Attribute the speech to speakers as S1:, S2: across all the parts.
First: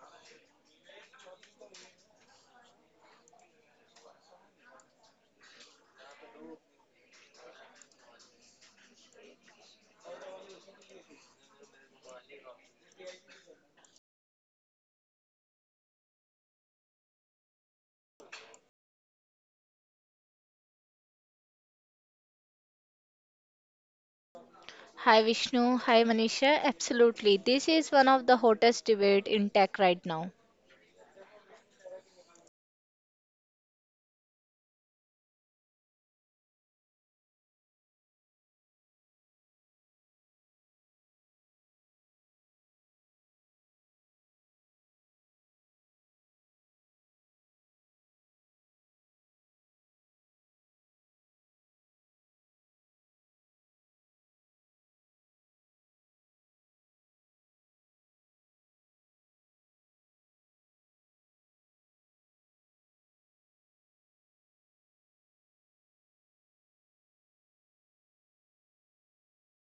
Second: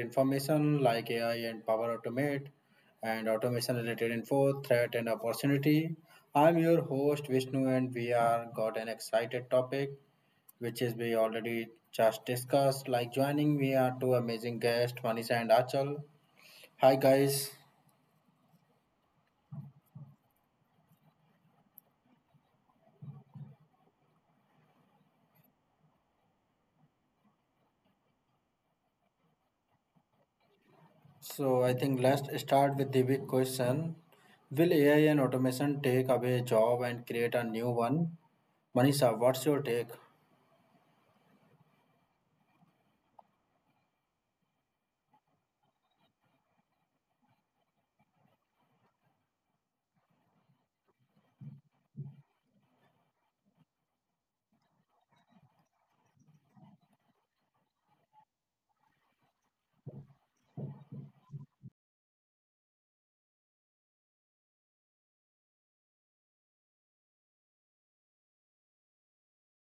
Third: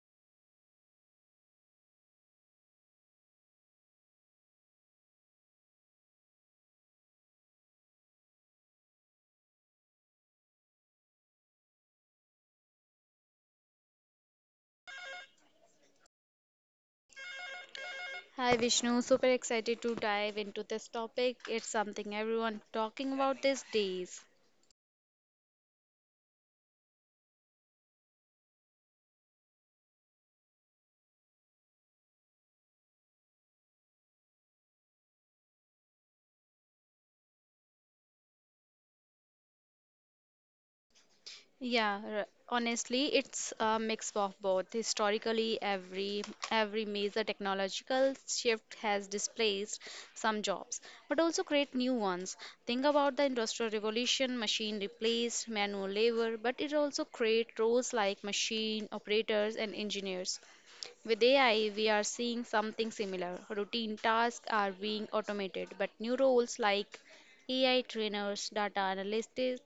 S1: information like AI and power automate and automation related info, threat and opportunity. I'm your host Vishnu and we are got an excited topic which is we already just discussed. Like joining me are two amazing guests, Manisha and Achal. Hi guys.
S2: Hi Vishnu, super excited to dive into this topic. It's something everyone talking about these days.
S3: Hi Vishnu, hi Manisha. Absolutely. This is one of the hottest debate in tech right now.
S1: So I think let's start with the big question. Will AI and automation take away a job and create a new one? Manisha, what's your take?
S2: Honestly, it's a mix of both. Historically, every major technological shift has displaced some jobs, but also create new ones. Think about the industrial revolution, machine replaced manual labor, but it also create roles like machine operators and engineers. With AI, we are seeing something similar. Routine tasks are being automated, but new roles like AI trainers, data analysts,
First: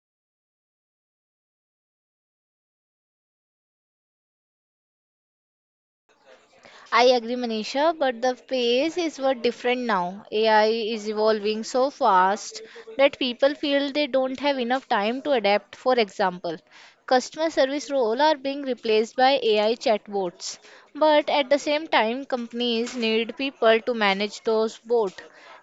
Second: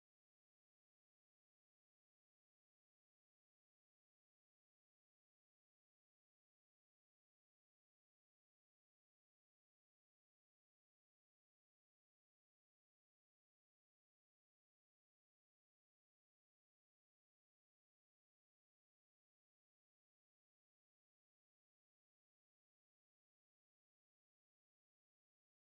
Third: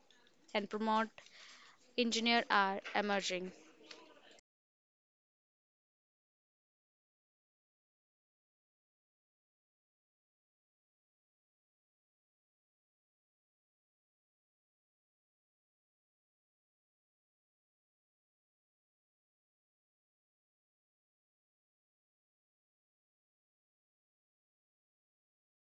S2: and prompt engineer are emerging.
S3: I agree, Manisha, but the pace is what different now. AI is evolving so fast that people feel they don't have enough time to adapt. For example, customer service roles are being replaced by AI chatbots, but at the same time, companies need people to manage those bots,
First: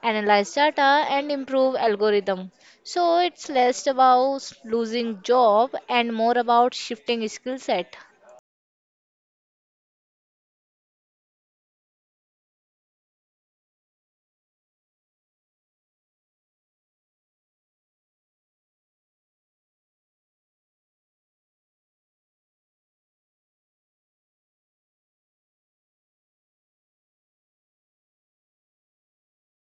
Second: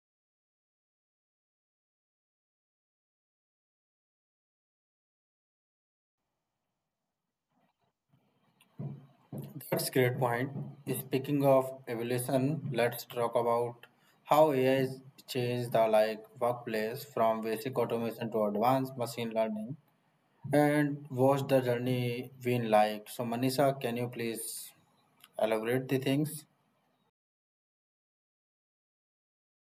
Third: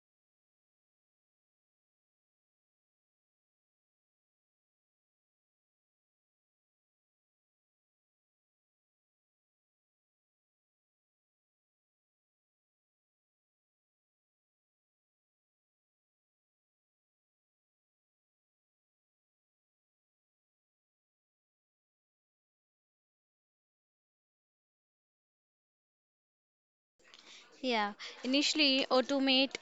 S3: analyze data, and improve algorithm. So it's less about losing job and more about shifting skill set.
S1: That's great point. Speaking of evolution, let's talk about how AI has changed the like workplace from basic automation to advanced machine learning and what's the journey been like. So Manisha, can you please elaborate the things?
S2: Yeah, initially automate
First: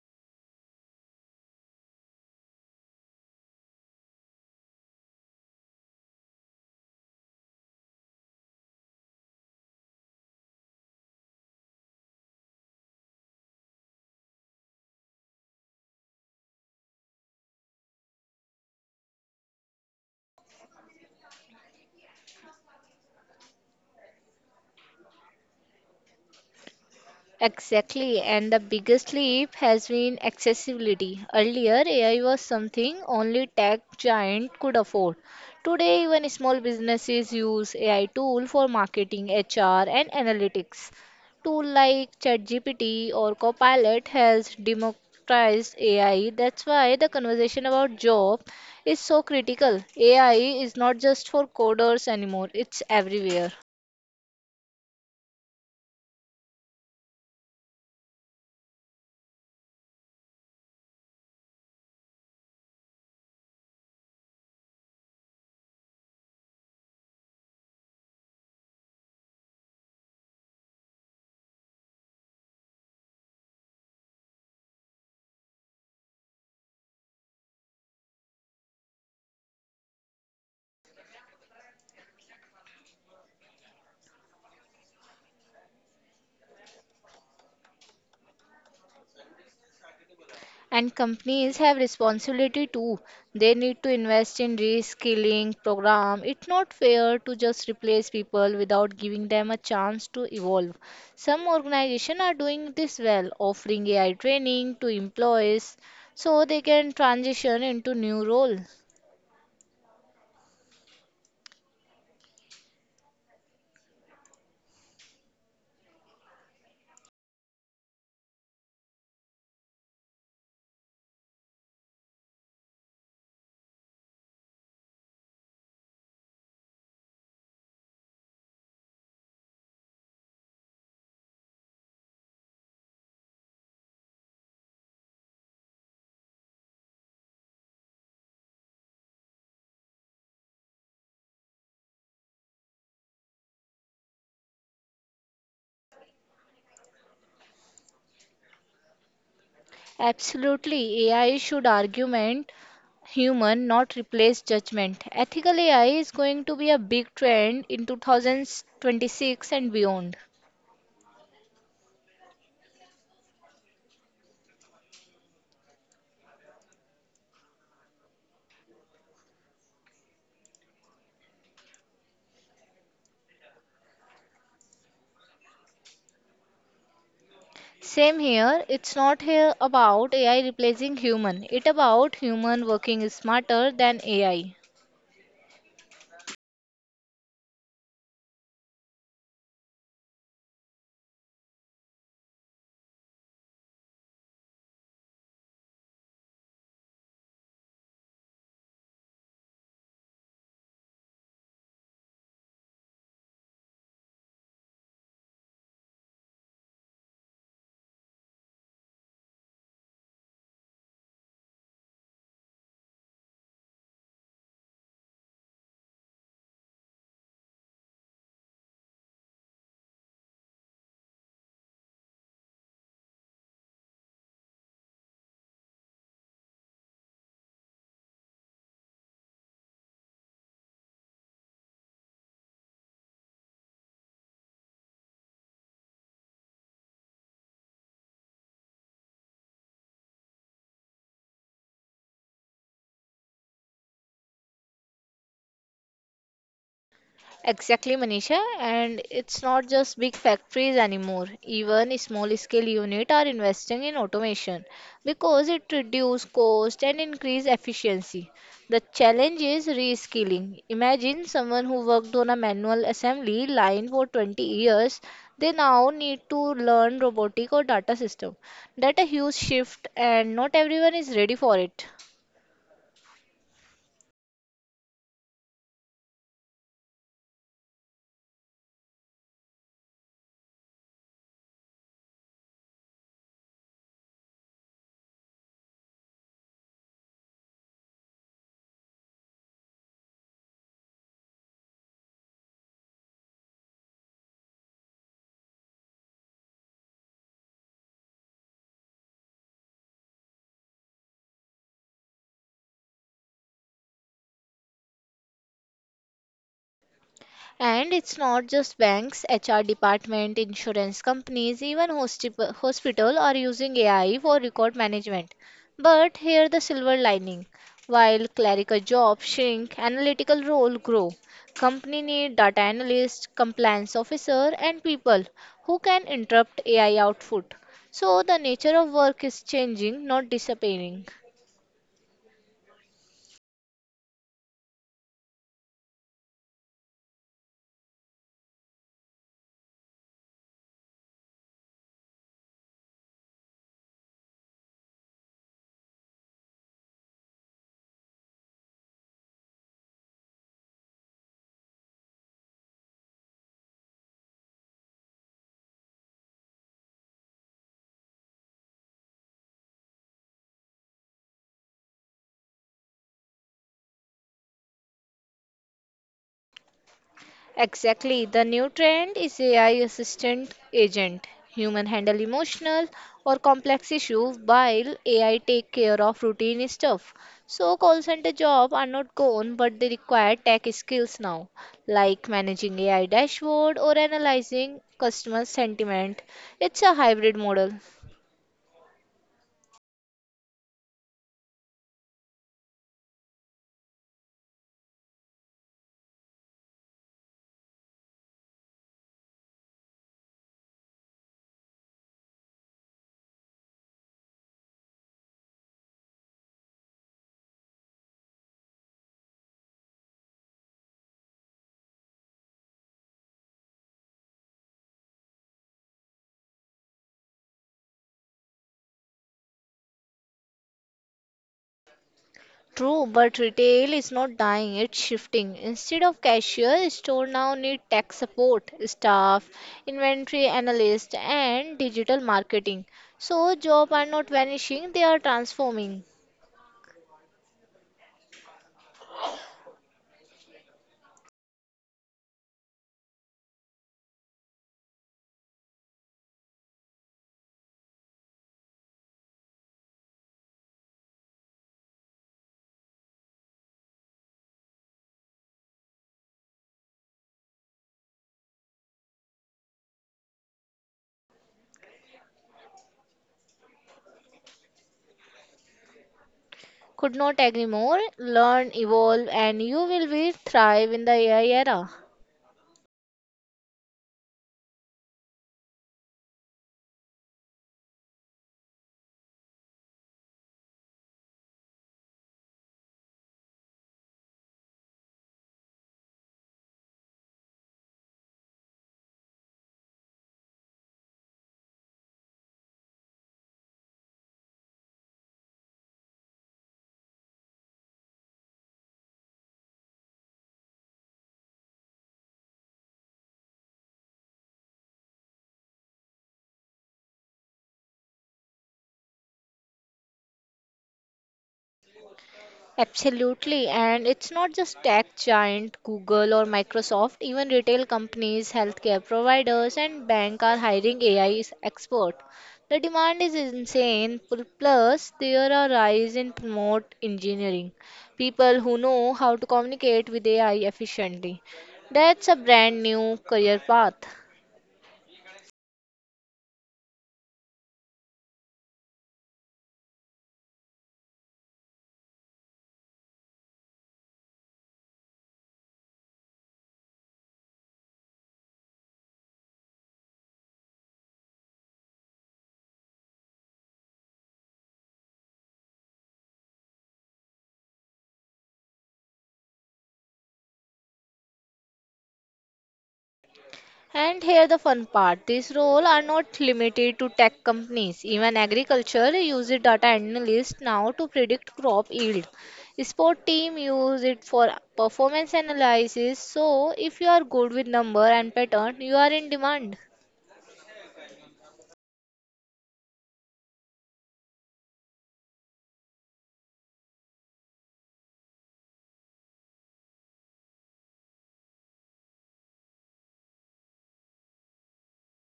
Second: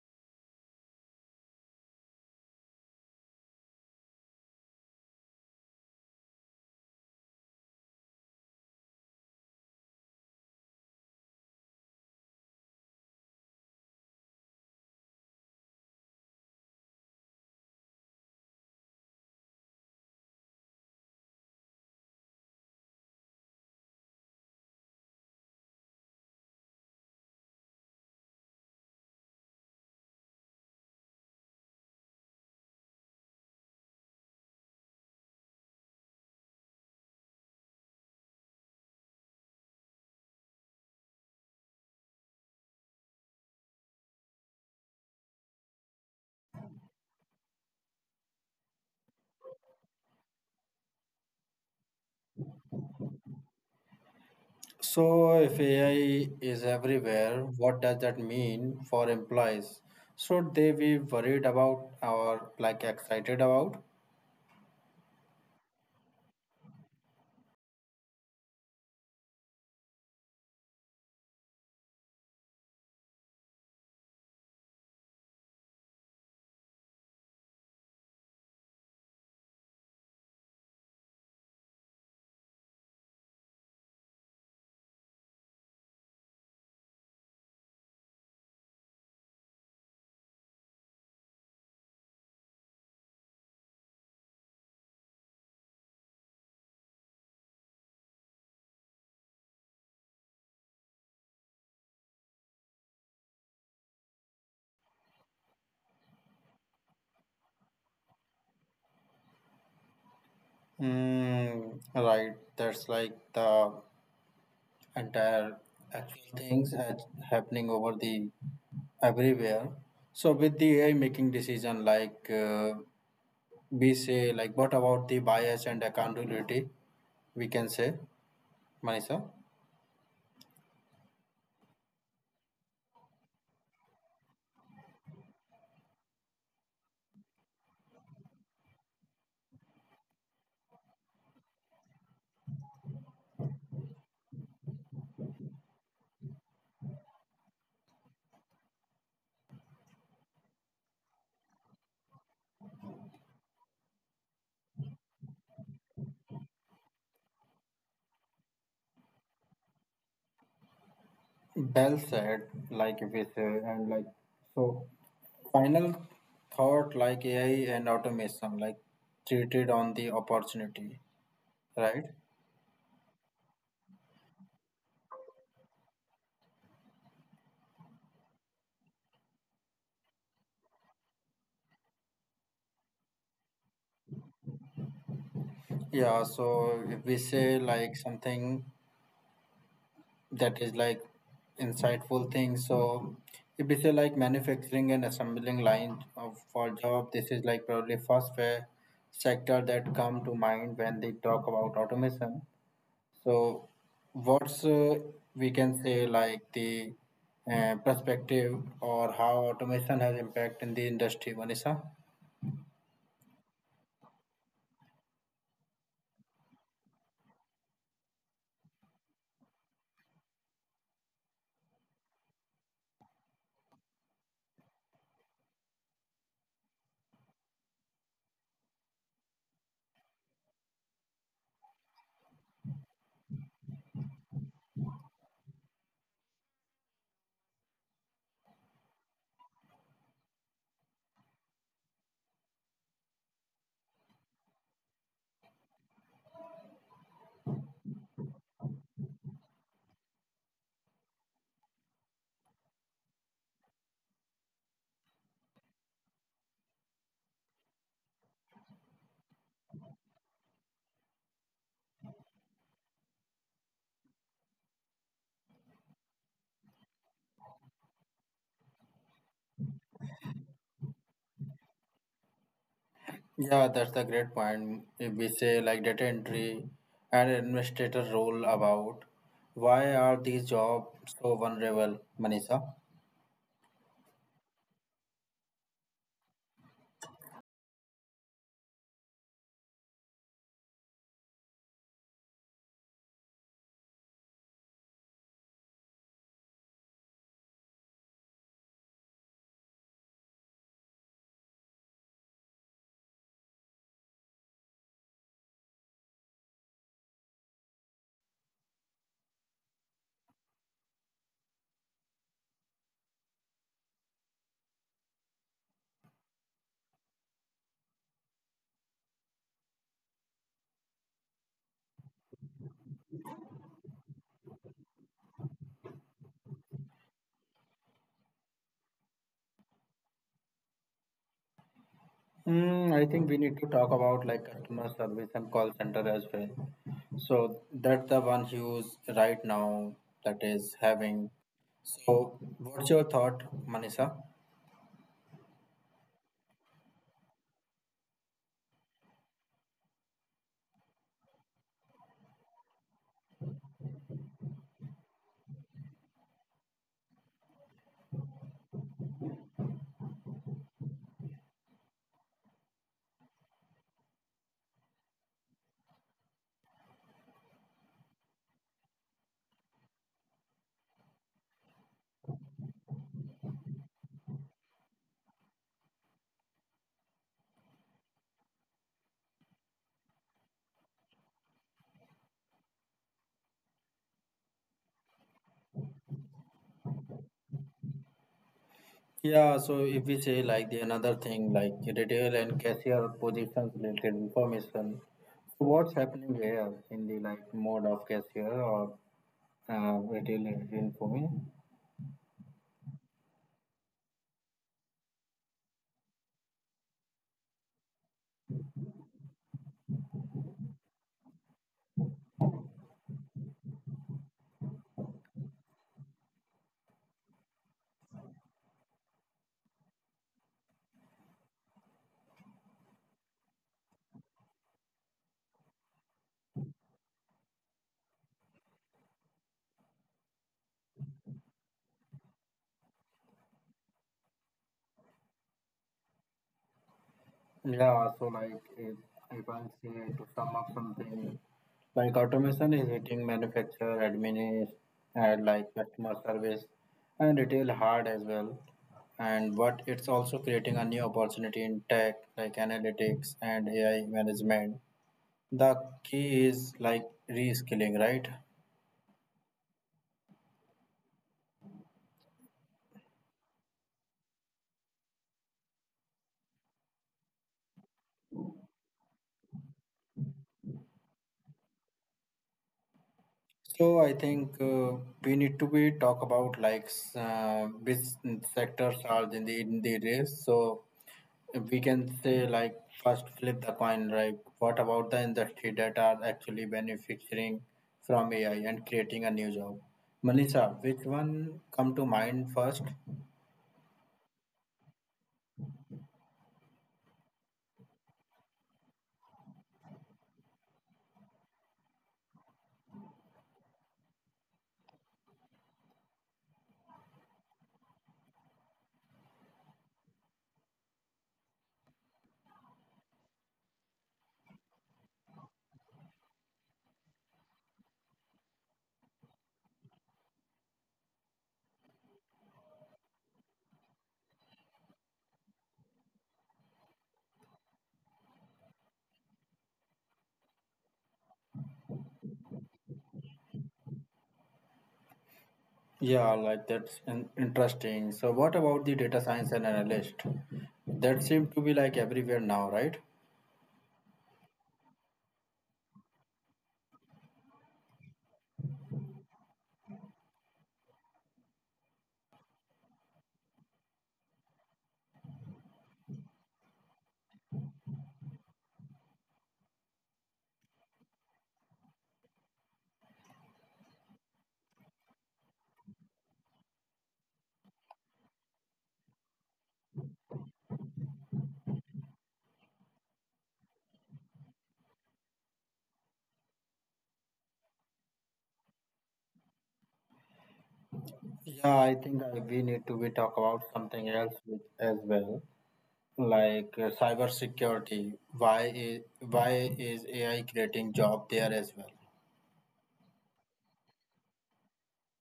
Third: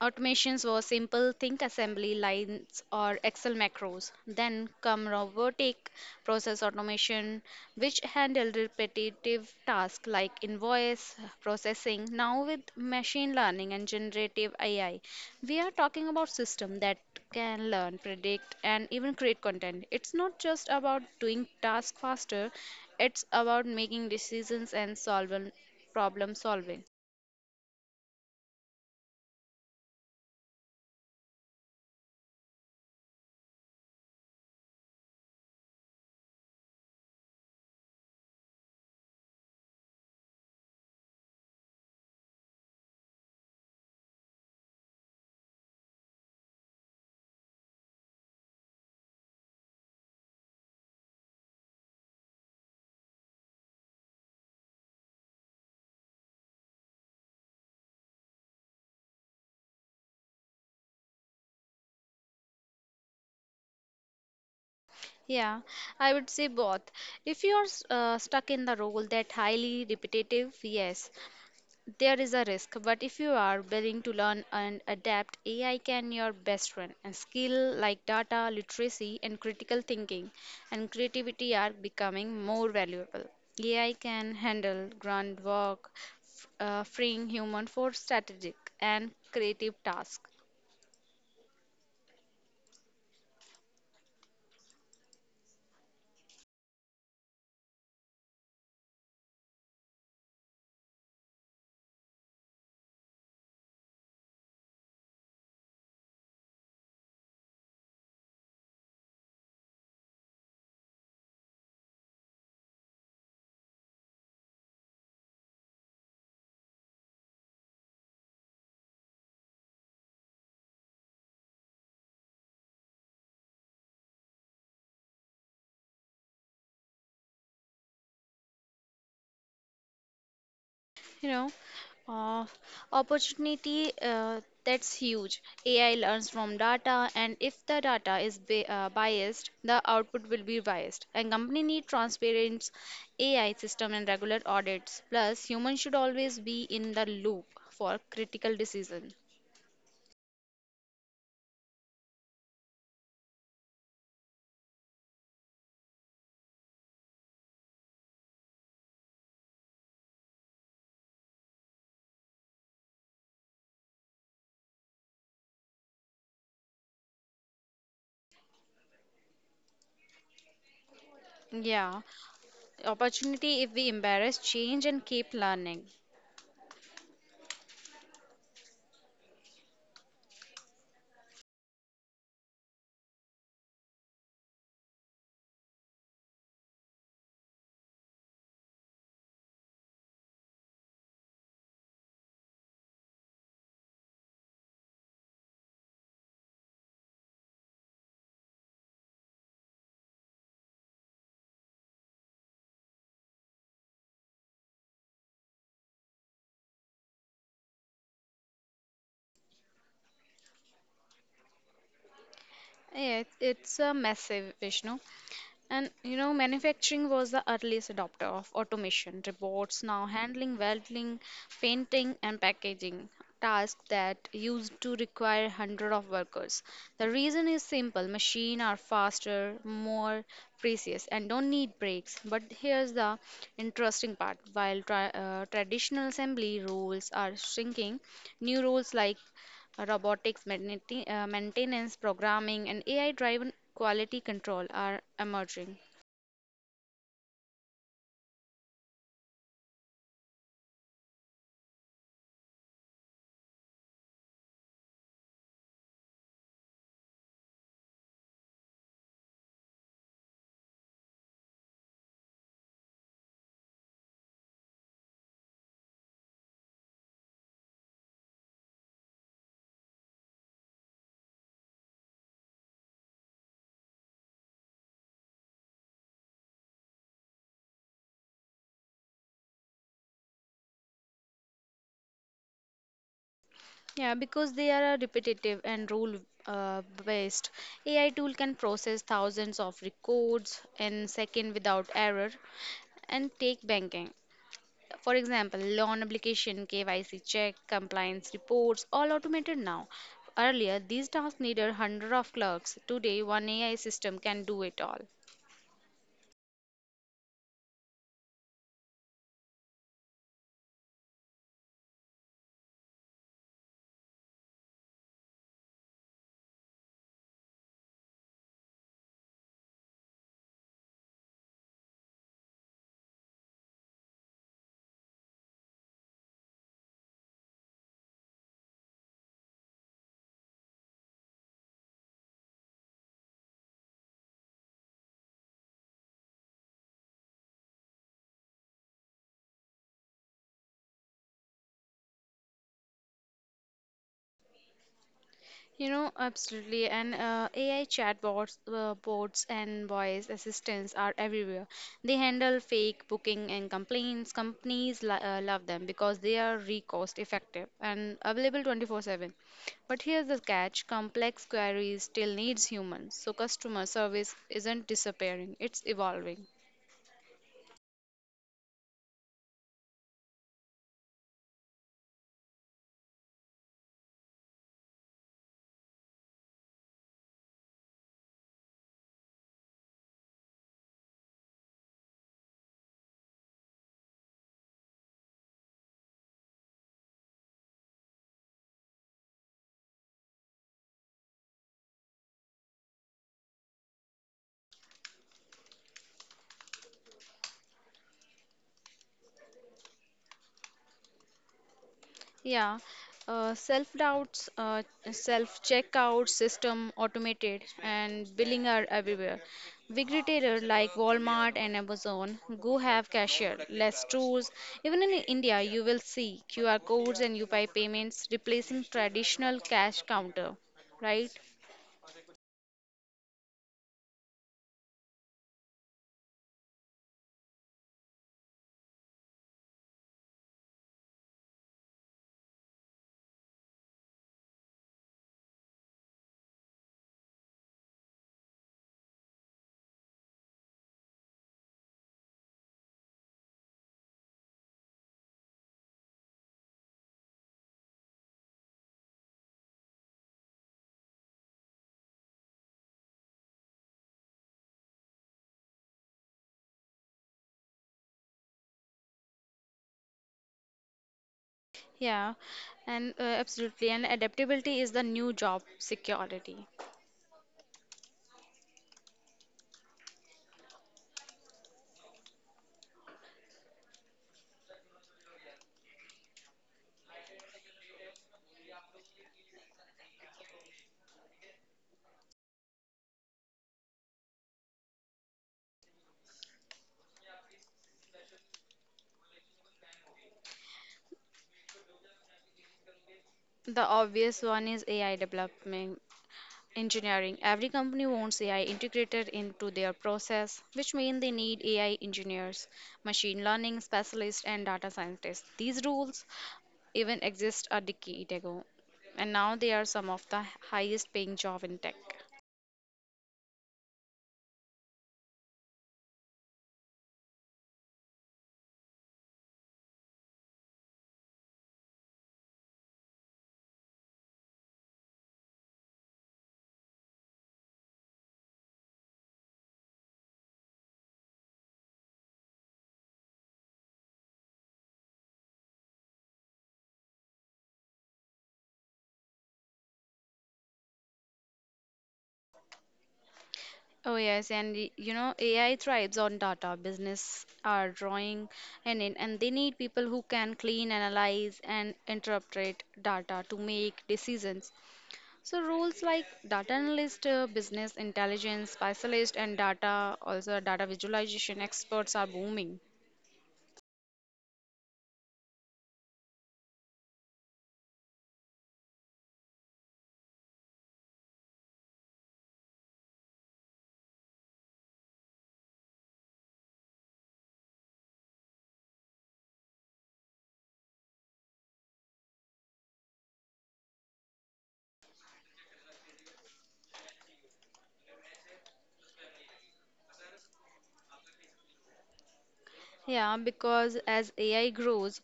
S2: Automations were simple think assembly lines or Excel macros. Then come robotic process automation, which handled repetitive tasks like invoice processing. Now, with machine learning and generative AI, we are talking about system that can learn, predict, and even create content. It's not just about doing tasks faster; it's about making decisions and solving problem solving.
S3: Exactly, and the biggest leap has been accessibility. Earlier, AI was something only tech giant could afford. Today, even small businesses use AI tool for marketing, HR, and analytics. Tool like ChatGPT or Copilot has democratized AI. That's why the conversation about job is so critical. AI is not just for coders anymore; it's everywhere.
S1: So, if AI is everywhere, what does that mean for employees? Should they be worried about or like excited about?
S2: Yeah, I would say both. If you are stuck in the role that highly repetitive, yes, there is a risk. But if you are willing to learn and adapt, AI can your best friend. And skill like data literacy and critical thinking and creativity are becoming more valuable. AI can handle grunt work, freeing human for strategic and creative tasks.
S3: And companies have responsibility too. They need to invest in reskilling program. It's not fair to just replace people without giving them a chance to evolve. Some organizations are doing this well, offering AI training to employees so they can transition into new role.
S1: Hmm. Right, that's like the entire actual things that's happening over the everywhere. So, with the AI making decision, like we say, like what about the bias and accountability? We can say, Manisha.
S2: You know, uh, Opportunity that's huge. AI learns from data, and if the data is biased, the output will be biased. A company need transparent AI system and regular audits. Plus, humans should always be in the loop for critical decision.
S3: Absolutely, AI should argument human, not replace judgment. Ethical AI is going to be a big trend in 2026 and beyond.
S1: Bell said, like we said, and like so. Final thought, like AI and automation, like treated on the opportunity,
S2: Yeah,
S1: right?
S2: opportunity if we embrace change and keep learning.
S3: Same here. It's not here about AI replacing human. It about human working smarter than AI.
S1: Yeah. So if we say like something that is like insightful thing, so if we say like manufacturing and assembling line of for job, this is like probably first way sector that come to mind when they talk about automation. So, what's we can say like the perspective or how automation has impact in the industry, Manisha?
S2: It's a massive, Vishnu. And you know, manufacturing was the earliest adopter of automation. Robots now handling welding, painting, and packaging tasks that used to require hundreds of workers. The reason is simple: machines are faster, more precise, and don't need brakes. But here's the interesting part: while traditional assembly rules are shrinking, new rules like robotics, maintenance, programming, and AI driven quality control are emerging.
S3: Exactly, Manisha. And it's not just big factories anymore. Even small scale units are investing in automation because it reduces cost and increase efficiency. The challenge is reskilling. Imagine someone who worked on a manual assembly line for 20 years. They now need to learn robotic or data system. That a huge shift and not everyone is ready for it.
S1: Yeah, that's the great point. If we say like data entry and administrator role about why are these jobs so vulnerable, Manisha?
S2: Yeah, because they are repetitive and rule based. AI tool can process thousands of records in second without error and take banking. For example, loan application, KYC check, compliance reports, all automated now. Earlier, these tasks needed hundreds of clerks. Today, one AI system can do it all.
S3: And it's not just banks, HR department, insurance companies, even hospital are using AI for record management. But here the silver lining. While clerical jobs shrink, analytical roles grow. Company need data analysts, compliance officer, and people who can interrupt AI output. So the nature of work is changing, not disappearing.
S1: Hmm, I think we need to talk about like customer service and call center as well. So that's the one huge right now that is having. So what's your thought, Manisha?
S2: You know, absolutely. And AI chatbots, bots, and voice assistants are everywhere. They handle fake booking and complaints. Companies love them because they are re cost effective and available 24/7. But here's the catch: complex queries still needs humans. So customer service isn't disappearing; it's evolving.
S3: Exactly. The new trend is AI assistant agent. Human handle emotional or complex issue while AI take care of routine stuff. So call center job are not gone but they require tech skills now like managing AI dashboard or analyzing customer sentiment. It's a hybrid model.
S1: Yeah, so if we say like the another thing like retail and cashier positions related information, so what's happening here in the like mode of cashier or retail info?
S2: Yeah, Self-doubts, self-checkout system automated, and billing are everywhere. Big retailer like Walmart and Amazon go have cashier, less stores. Even in India, you will see QR codes and UPI payments replacing traditional cash counter, right?
S3: True, but retail is not dying, it's shifting. Instead of cashier, store now need tech support, staff, inventory analyst, and digital marketing. So jobs are not vanishing, they are transforming.
S1: Yeah, so like if I say to sum up something, like automation is hitting manufacture, admin, and like customer service and retail hard as well. And but it's also creating a new opportunity in tech, like analytics and AI management. The key is like reskilling, right?
S2: Yeah, and Absolutely. And adaptability is the new job security.
S3: Could not agree more. Learn, evolve, and you will be thrive in the AI era.
S1: So I think we need to be talk about like which sectors are in the race. So we can say like first flip the coin, right? What about the industry that are actually benefiting from AI and creating a new job, Manisha? Which one come to mind first?
S2: The obvious one is AI development Engineering. Every company wants AI integrated into their process, which means they need AI engineers, machine learning specialists, and data scientists. These roles even exist a decade ago, and now they are some of the highest paying job in tech.
S3: Absolutely, and it's not just tech giant Google or Microsoft, even retail companies, healthcare providers, and bank are hiring AI experts. The demand is insane. Plus, there are rise in prompt engineering, people who know how to communicate with AI efficiently. That's a brand new career path.
S1: Yeah, like that's interesting, so what about the data science and analyst that seem to be like everywhere now, right?
S2: Oh yes, and you know AI thrives on data. Business are drawing and in, and they need people who can clean, analyze, and interpret data to make decisions. So roles like data analyst, business intelligence specialist, and data also data visualization experts are booming.
S3: And here the fun part, these roles are not limited to tech companies. Even agriculture uses data analysts now to predict crop yield. Sport team use it for performance analysis. So if you are good with number and pattern, you are in demand.
S1: Yeah, I think I, we need to we talk about something else with, as well, like cyber security. Why is AI creating job there as well?
S2: Yeah, because as AI grows,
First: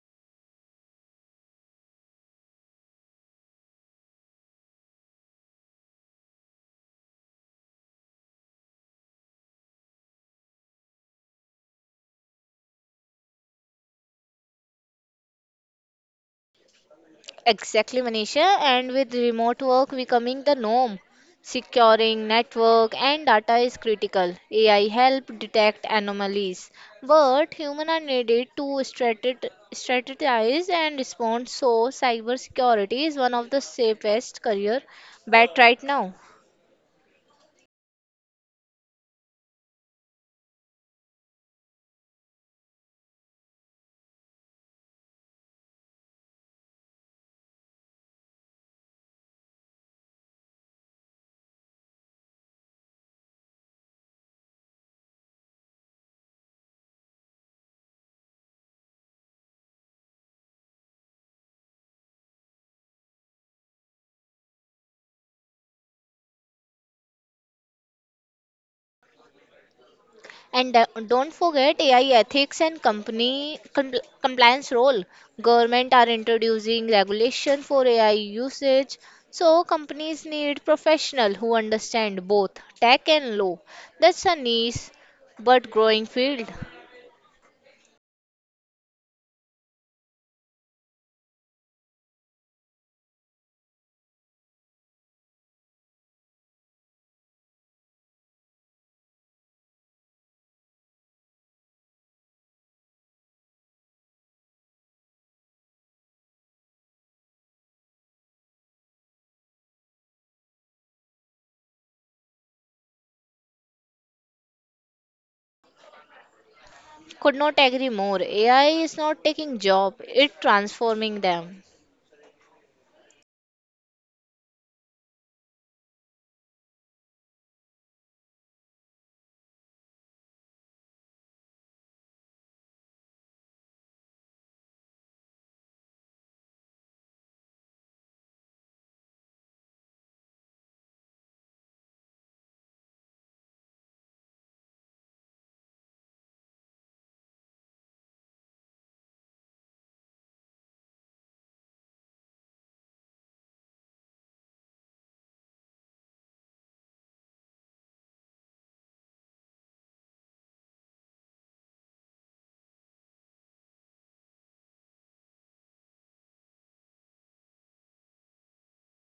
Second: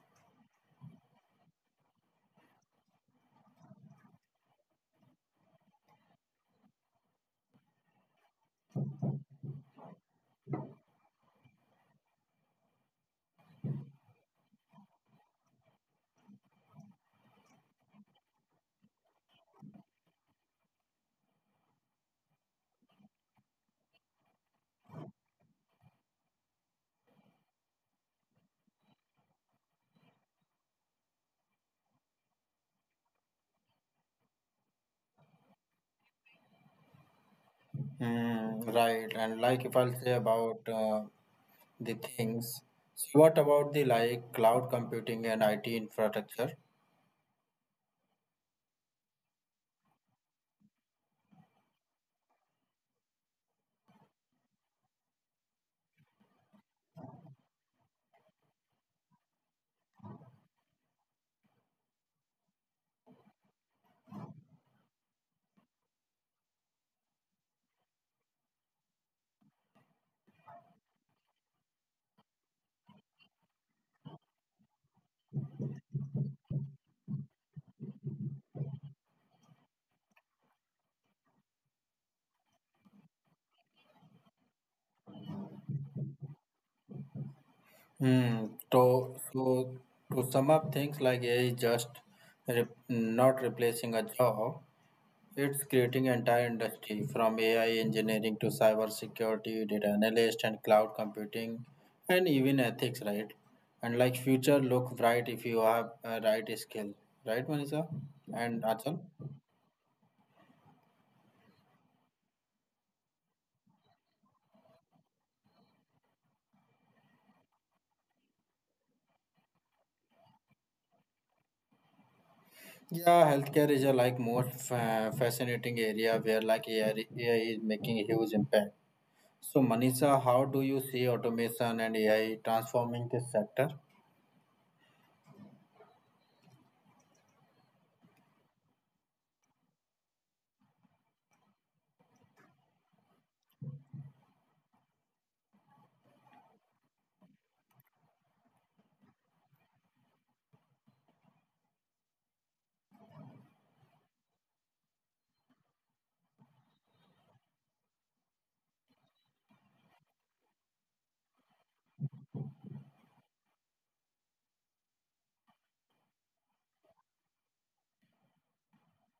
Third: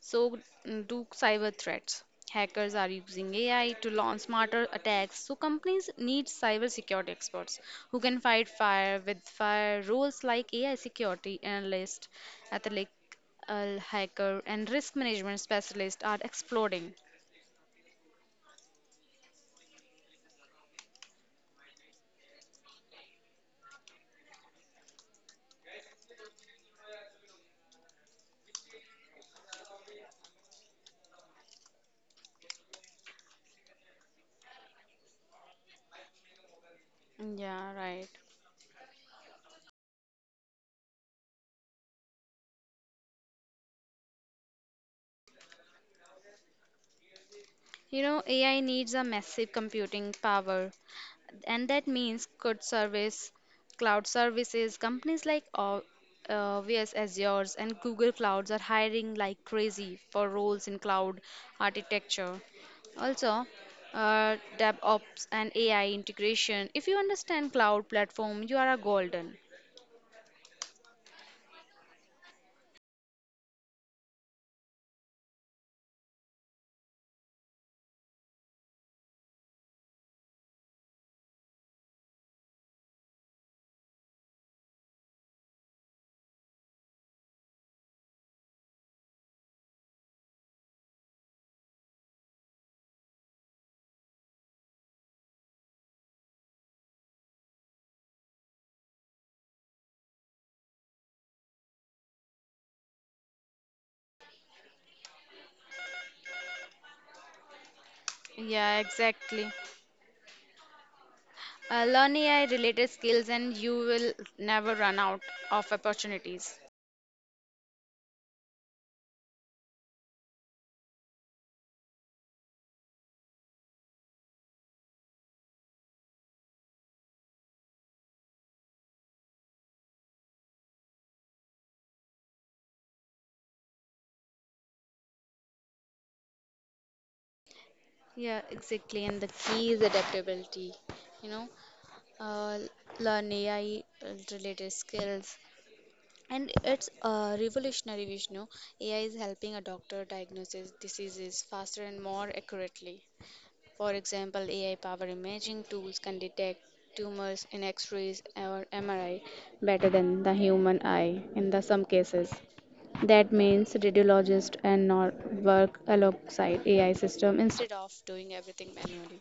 S2: so mm, do cyber threats. Hackers are using AI to launch smarter attacks. So companies need cybersecurity experts who can fight fire with fire. Roles like AI security analyst, athletic hacker, and risk management specialist are exploding.
S3: Exactly, Manisha. And with remote work becoming the norm, securing network and data is critical. AI help detect anomalies, but humans are needed to strategize and respond. So, cybersecurity is one of the safest career bet right now.
S2: Yeah, right.
S1: Mm, right. And like if I'll say about the things, so what about the like cloud computing and IT infrastructure?
S2: You know, AI needs a massive computing power, and that means cloud services. Companies like AWS, Azure's, and Google Clouds are hiring like crazy for roles in cloud architecture. Also, DevOps and AI integration. If you understand cloud platform, you are a golden.
S3: And don't forget AI ethics and company compliance role. Government are introducing regulation for AI usage, so companies need professional who understand both tech and law. That's a niche but growing field.
S1: Hmm. So to sum up things like AI is just not replacing a job, it's creating entire industry from AI engineering to cyber security, data analyst and cloud computing, and even ethics, right? And like future look bright if you have a right skill, right, Manisha and
S2: Yeah,
S1: Achal?
S2: exactly. Learn AI related skills, and you will never run out of opportunities.
S3: Could not agree more. AI is not taking job, it transforming them.
S1: Yeah, healthcare is a like most fascinating area where like AI is making a huge impact. So Manisha, how do you see automation and AI transforming this sector?
S2: Yeah, exactly. And the key is adaptability. You know, uh, Learn AI related skills. And it's revolutionary, Vishnu. AI is helping a doctor diagnose diseases faster and more accurately. For example, AI powered imaging tools can detect tumors in X rays or MRI better than the human eye in the some cases. That means radiologists and not work alongside AI system instead of doing everything manually.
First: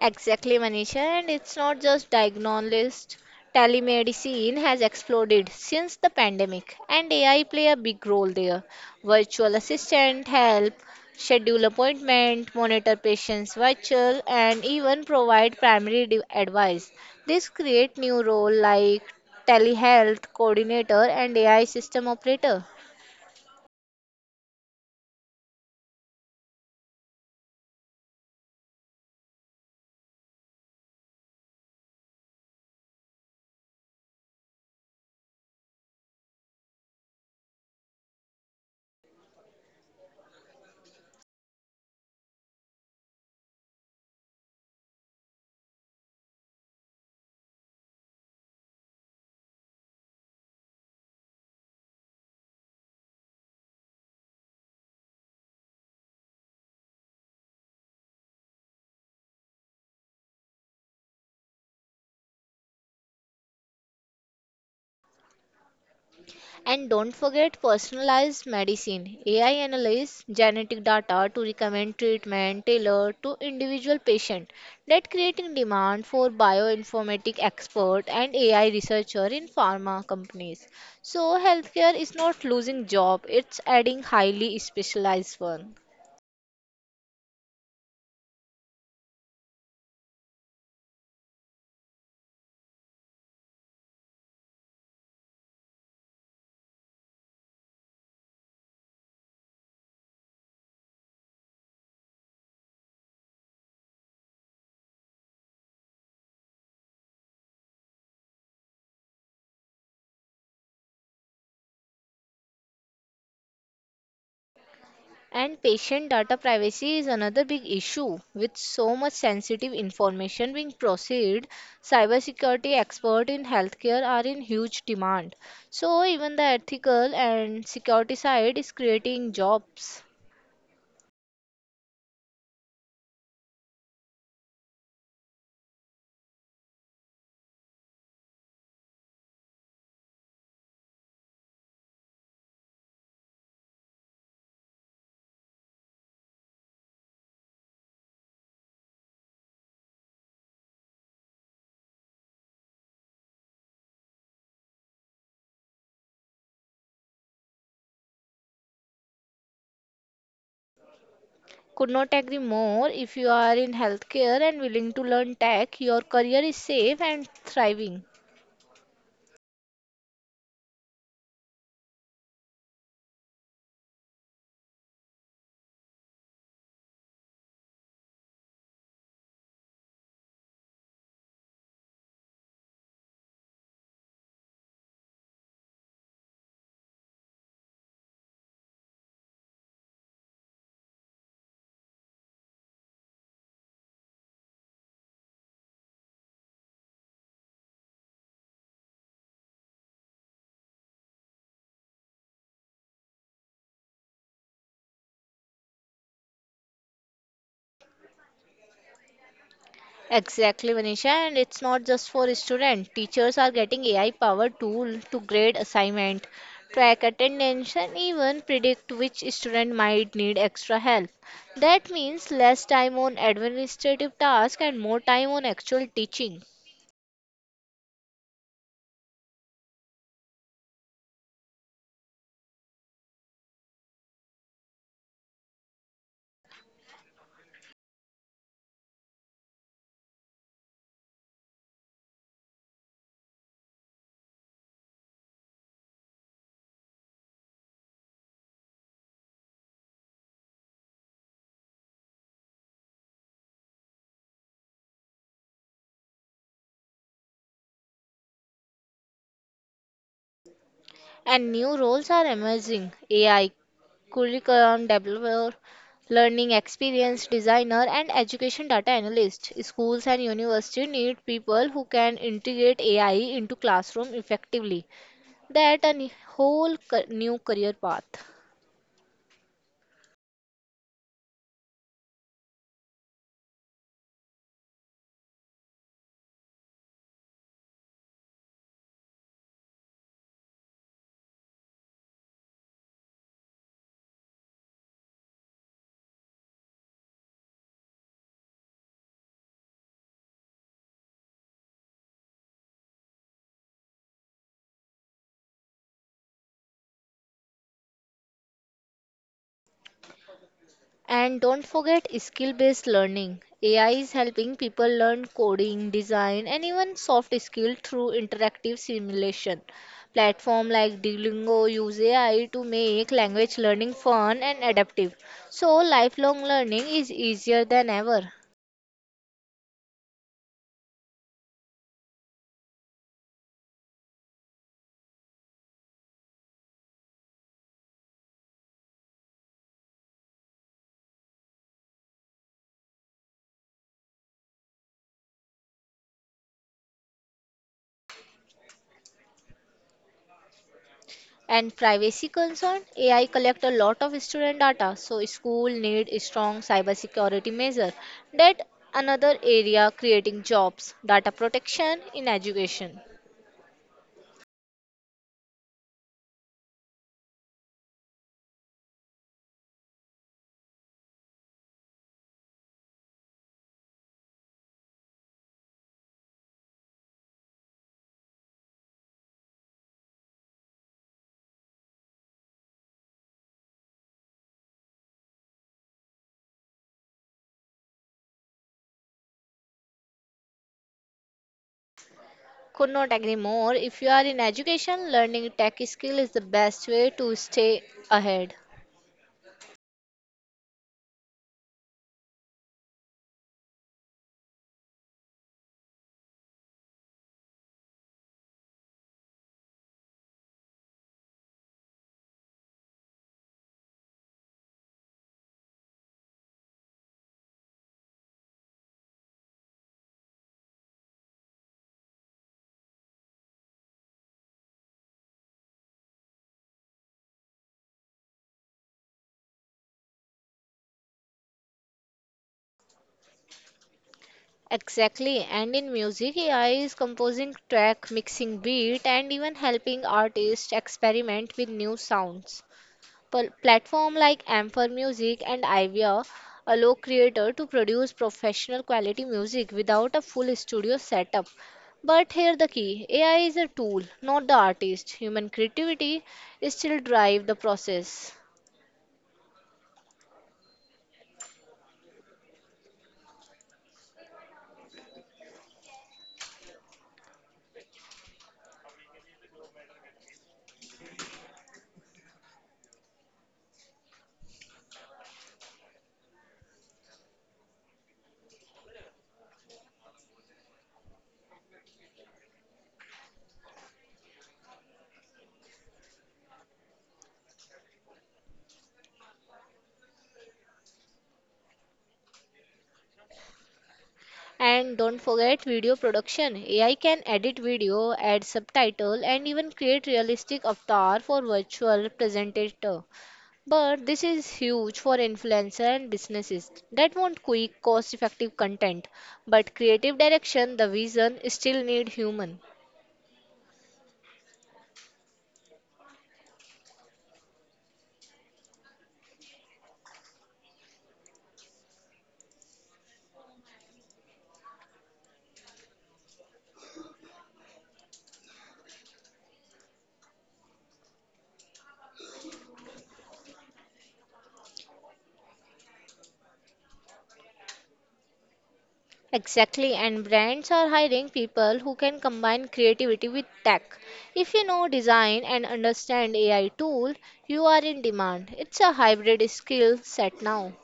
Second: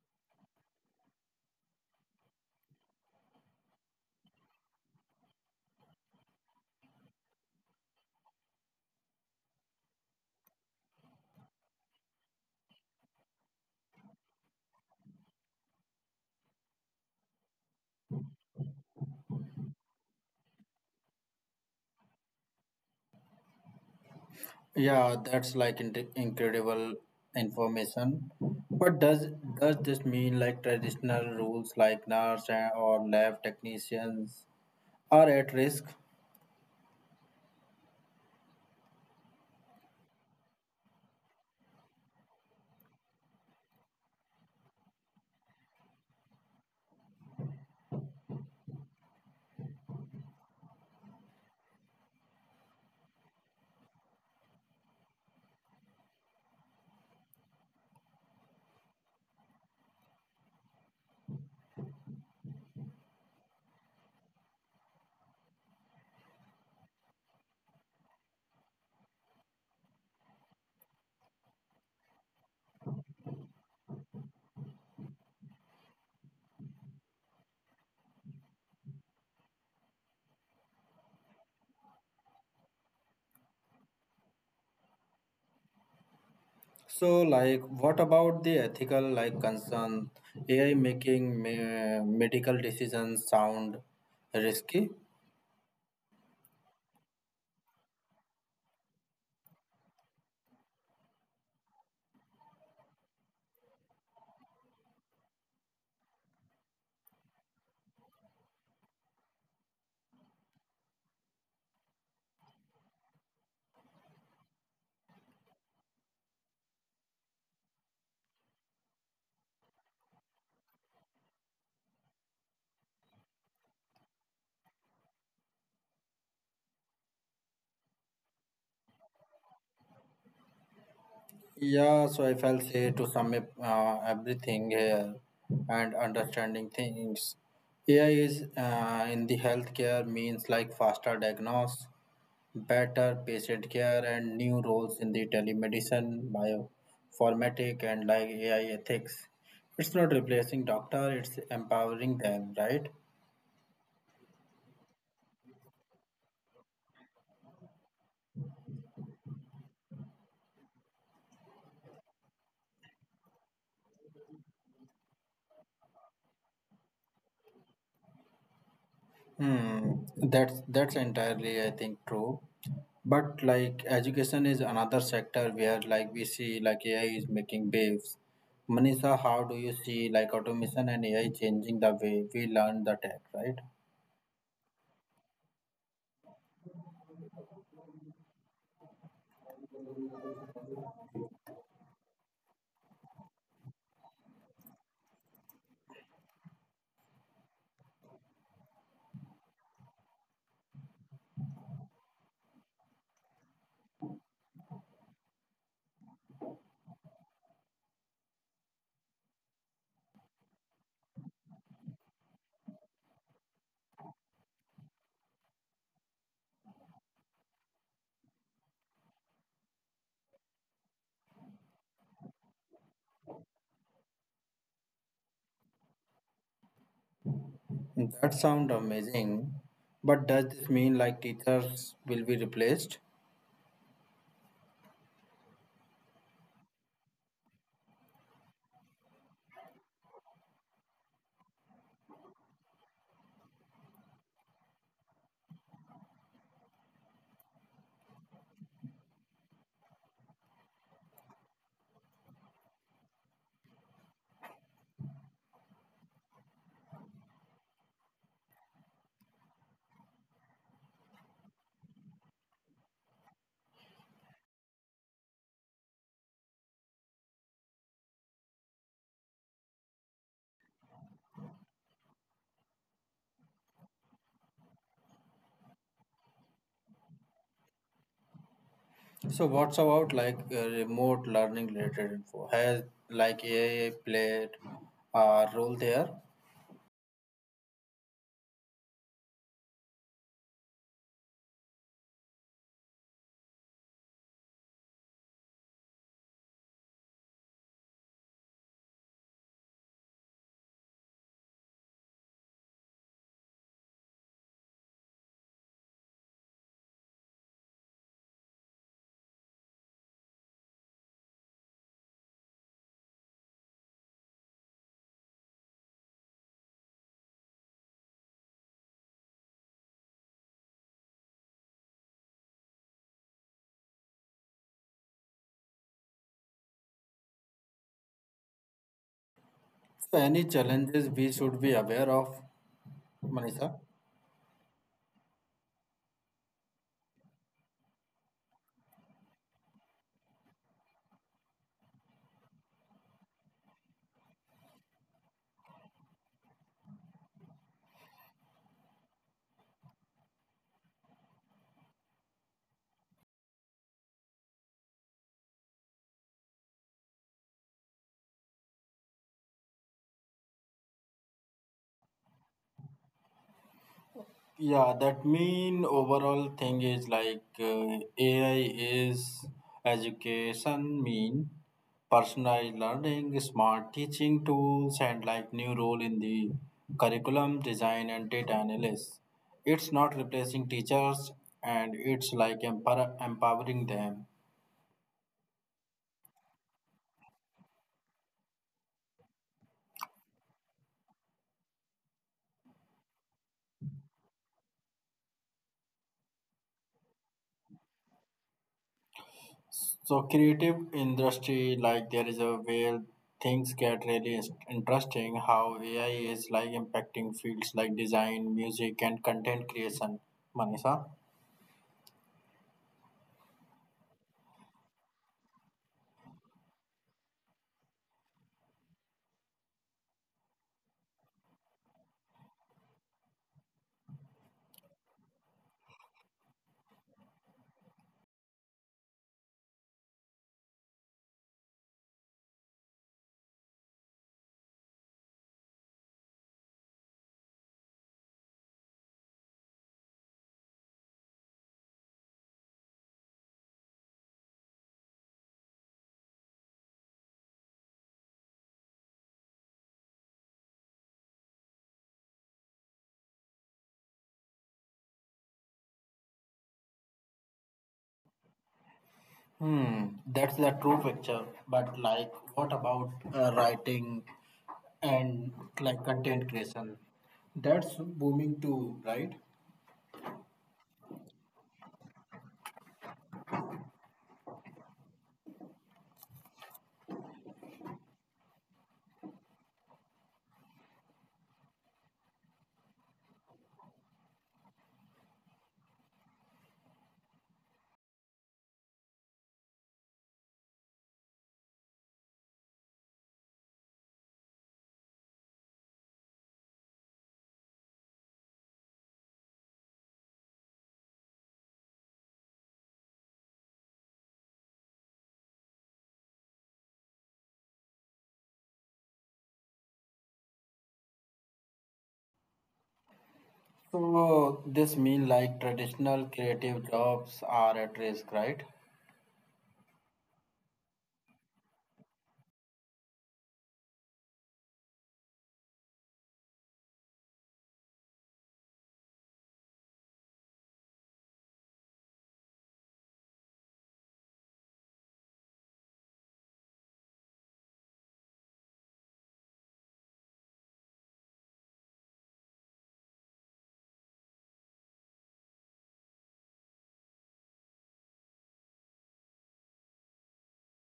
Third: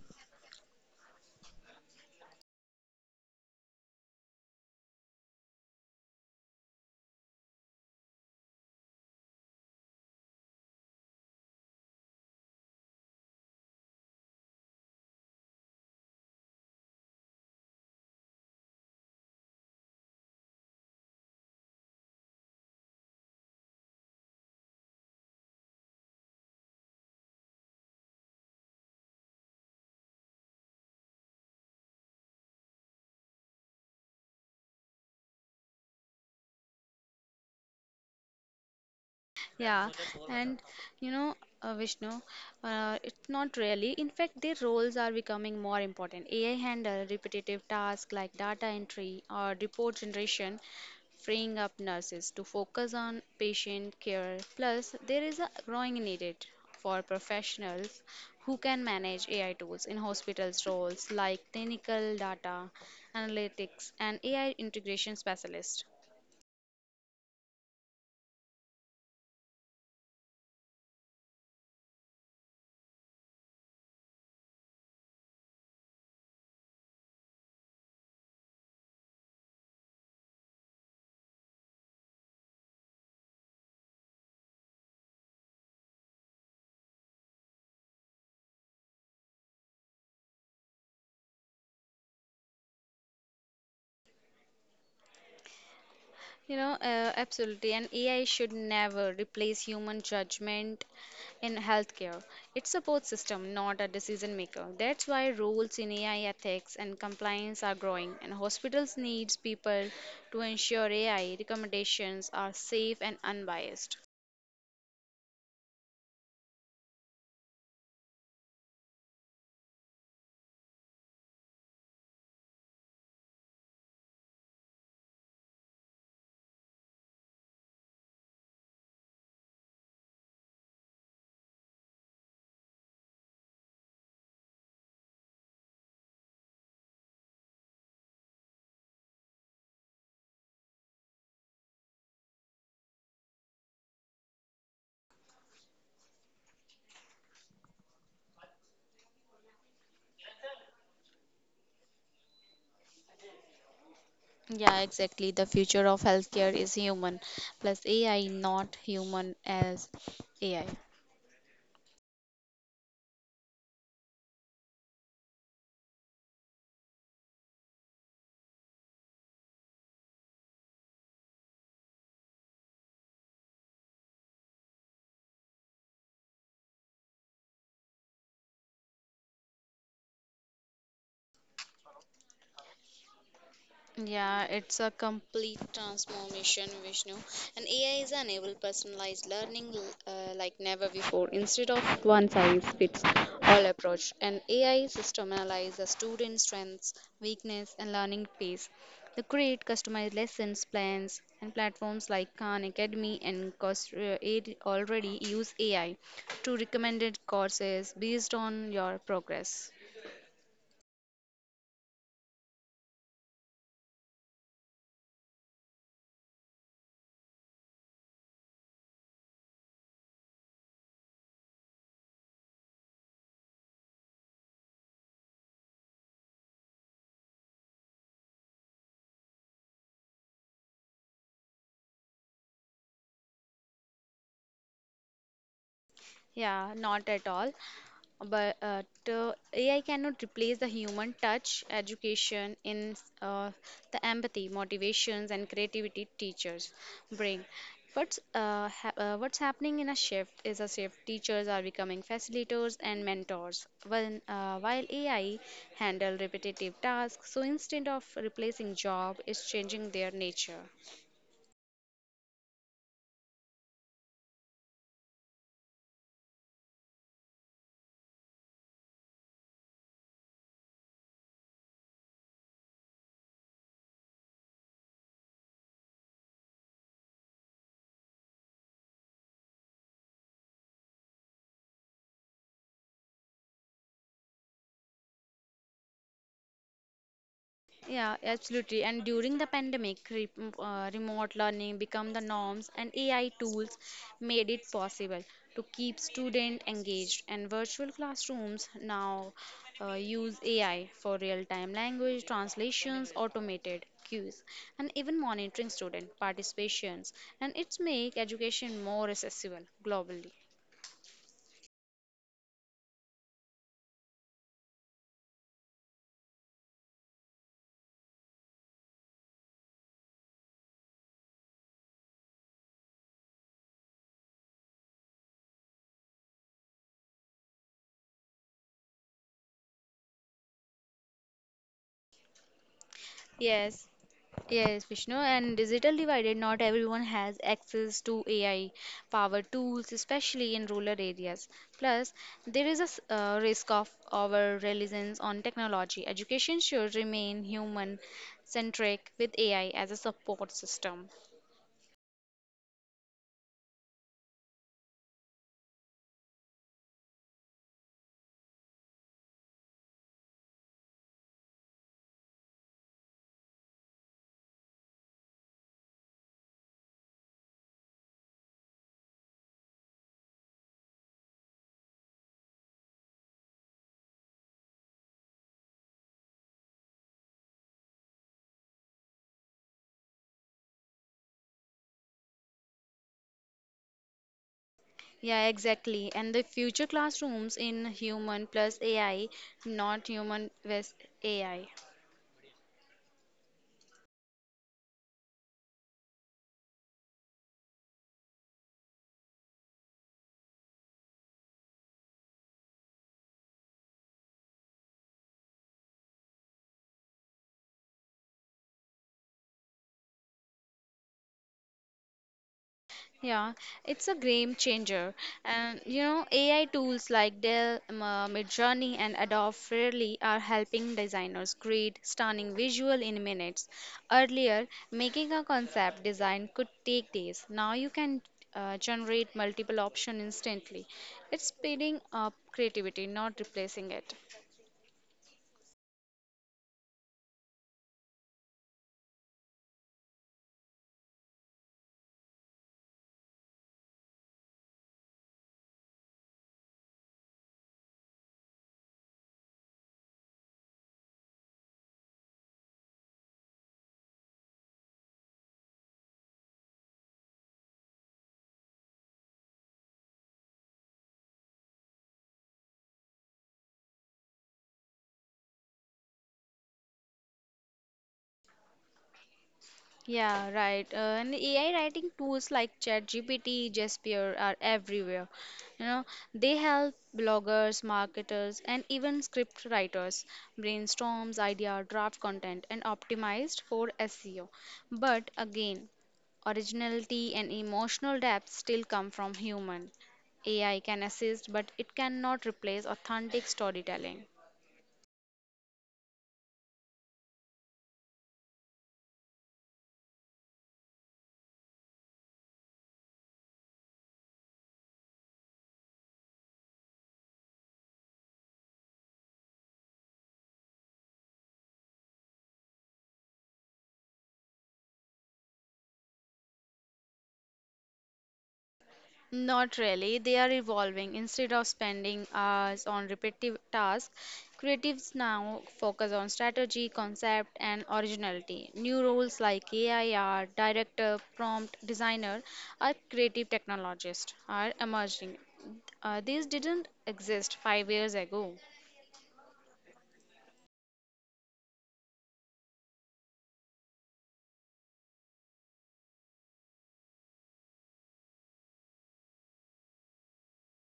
S3: Exactly, Manisha, and it's not just diagnostics. Telemedicine has exploded since the pandemic, and AI play a big role there. Virtual assistant help schedule appointment, monitor patients virtual, and even provide primary advice. This create new role like telehealth coordinator and AI system operator.
S1: Yeah, that's like incredible information. But does this mean like traditional roles like nurse or lab technicians are at risk?
S2: Yeah, and you know, Vishnu, it's not really. In fact, their roles are becoming more important. AI handle repetitive tasks like data entry or report generation, freeing up nurses to focus on patient care. Plus, there is a growing need for professionals who can manage AI tools in hospitals roles like clinical data analytics and AI integration specialist.
S3: And don't forget personalized medicine. AI analyzes genetic data to recommend treatment tailored to individual patient, that creating demand for bioinformatic expert and AI researcher in pharma companies. So healthcare is not losing job, it's adding highly specialized one.
S1: So, like, what about the ethical like concern? AI making medical decisions sound risky.
S2: Absolutely. And AI should never replace human judgment in healthcare. It's a support system, not a decision maker. That's why rules in AI ethics and compliance are growing, and hospitals needs people to ensure AI recommendations are safe and unbiased.
S3: And patient data privacy is another big issue. With so much sensitive information being processed, cybersecurity experts in healthcare are in huge demand. So even the ethical and security side is creating jobs.
S1: Yeah, so if I'll say to sum up everything here and understanding things, AI is in the healthcare means like faster diagnose, better patient care, and new roles in the telemedicine, bioinformatic, and like AI ethics. It's not replacing doctor; it's empowering them, right?
S2: Yeah, exactly. The future of healthcare is human plus AI, not human as AI.
S3: Could not agree more. If you are in healthcare and willing to learn tech, your career is safe and thriving.
S1: Hmm, that's entirely, I think, true. But like education is another sector where like we see like AI is making waves. Manisha, how do you see like automation and AI changing the way we learn the tech, right?
S2: Yeah, it's a complete transformation, Vishnu. And AI is enable personalized learning like never before. Instead of one size fits all approach, an AI system analyzes a student's strengths, weakness, and learning pace. They create customized lessons plans, and platforms like Khan Academy and Coursera aid- already use AI to recommended courses based on your progress.
S3: Exactly, Manisha, and it's not just for students. Teachers are getting AI-powered tool to grade assignment, track attendance, and even predict which student might need extra help. That means less time on administrative tasks and more time on actual teaching.
S1: That sounds amazing. But does this mean like teachers will be replaced?
S2: Yeah, not at all. AI cannot replace the human touch, education in uh, the empathy, motivations, and creativity teachers bring. But what's happening in a shift is a shift. Teachers are becoming facilitators and mentors. While AI handle repetitive tasks, so instead of replacing job, it's changing their nature.
S3: And new roles are emerging AI, curriculum developer, learning experience designer, and education data analyst. Schools and universities need people who can integrate AI into classroom effectively. That a whole new career path.
S1: So what's about like remote learning related info? Has like AI played a role there?
S2: Yeah, absolutely. And during the pandemic, re remote learning became the norms, and AI tools made it possible to keep students engaged. And virtual classrooms now use AI for real-time language translations, automated cues, and even monitoring student participations. And it's make education more accessible globally.
S3: And don't forget skill based learning. AI is helping people learn coding, design, and even soft skill through interactive simulation. Platform like Duolingo use AI to make language learning fun and adaptive. So lifelong learning is easier than ever.
S1: So any challenges we should be aware of? Manisha?
S2: Yes. Yes, Vishnu, and digital divided, not everyone has access to AI powered tools, especially in rural areas. Plus, there is a risk of our reliance on technology. Education should remain human centric with AI as a support system.
S3: And privacy concern, AI collect a lot of student data, so school need a strong cybersecurity measure. That another area creating jobs, data protection in education.
S1: Yeah, that mean overall thing is like AI is education mean personalized learning, smart teaching tools, and like new role in the curriculum design and data analysis. It's not replacing teachers, and it's like empowering them.
S2: Yeah, exactly. And the future classrooms in human plus AI, not human with AI.
S3: Could not agree more. If you are in education, learning tech skill is the best way to stay ahead.
S1: So creative industry, like there is a where things get really interesting. How AI is like impacting fields like design, music, and content creation. Manisha?
S2: Yeah, it's a game changer. And you know, AI tools like Dell, Midjourney, and Adobe Fairly are helping designers create stunning visual in minutes. Earlier, making a concept design could take days. Now you can generate multiple options instantly. It's speeding up creativity, not replacing it.
S3: Exactly. And in music, AI is composing track, mixing beat, and even helping artists experiment with new sounds. Platform like Amper Music and Ivia allow creator to produce professional quality music without a full studio setup. But here the key AI is a tool, not the artist. Human creativity still drive the process.
S1: Hmm, that's the true picture. But like, what about writing and like content creation? That's booming too, right?
S2: Yeah, right. And AI writing tools like ChatGPT, Jaspier are everywhere. You know, they help bloggers, marketers, and even script writers brainstorms, idea, draft content, and optimized for SEO. But again, originality and emotional depth still come from human. AI can assist, but it cannot replace authentic storytelling.
S3: And don't forget video production. AI can edit video, add subtitle, and even create realistic avatar for virtual presentator. But this is huge for influencer and businesses that want quick, cost-effective content. But creative direction, the vision, still need human.
S1: So this mean like traditional creative jobs are at risk, right?
S2: Not really. They are evolving. Instead of spending hours on repetitive tasks, creatives now focus on strategy, concept, and originality. New roles like AI art, director, prompt designer, or creative technologist are emerging. These didn't exist 5 years ago.
S3: Exactly, and brands are hiring people who can combine creativity with tech. If you know design and understand AI tool, you are in demand. It's a hybrid skill set now.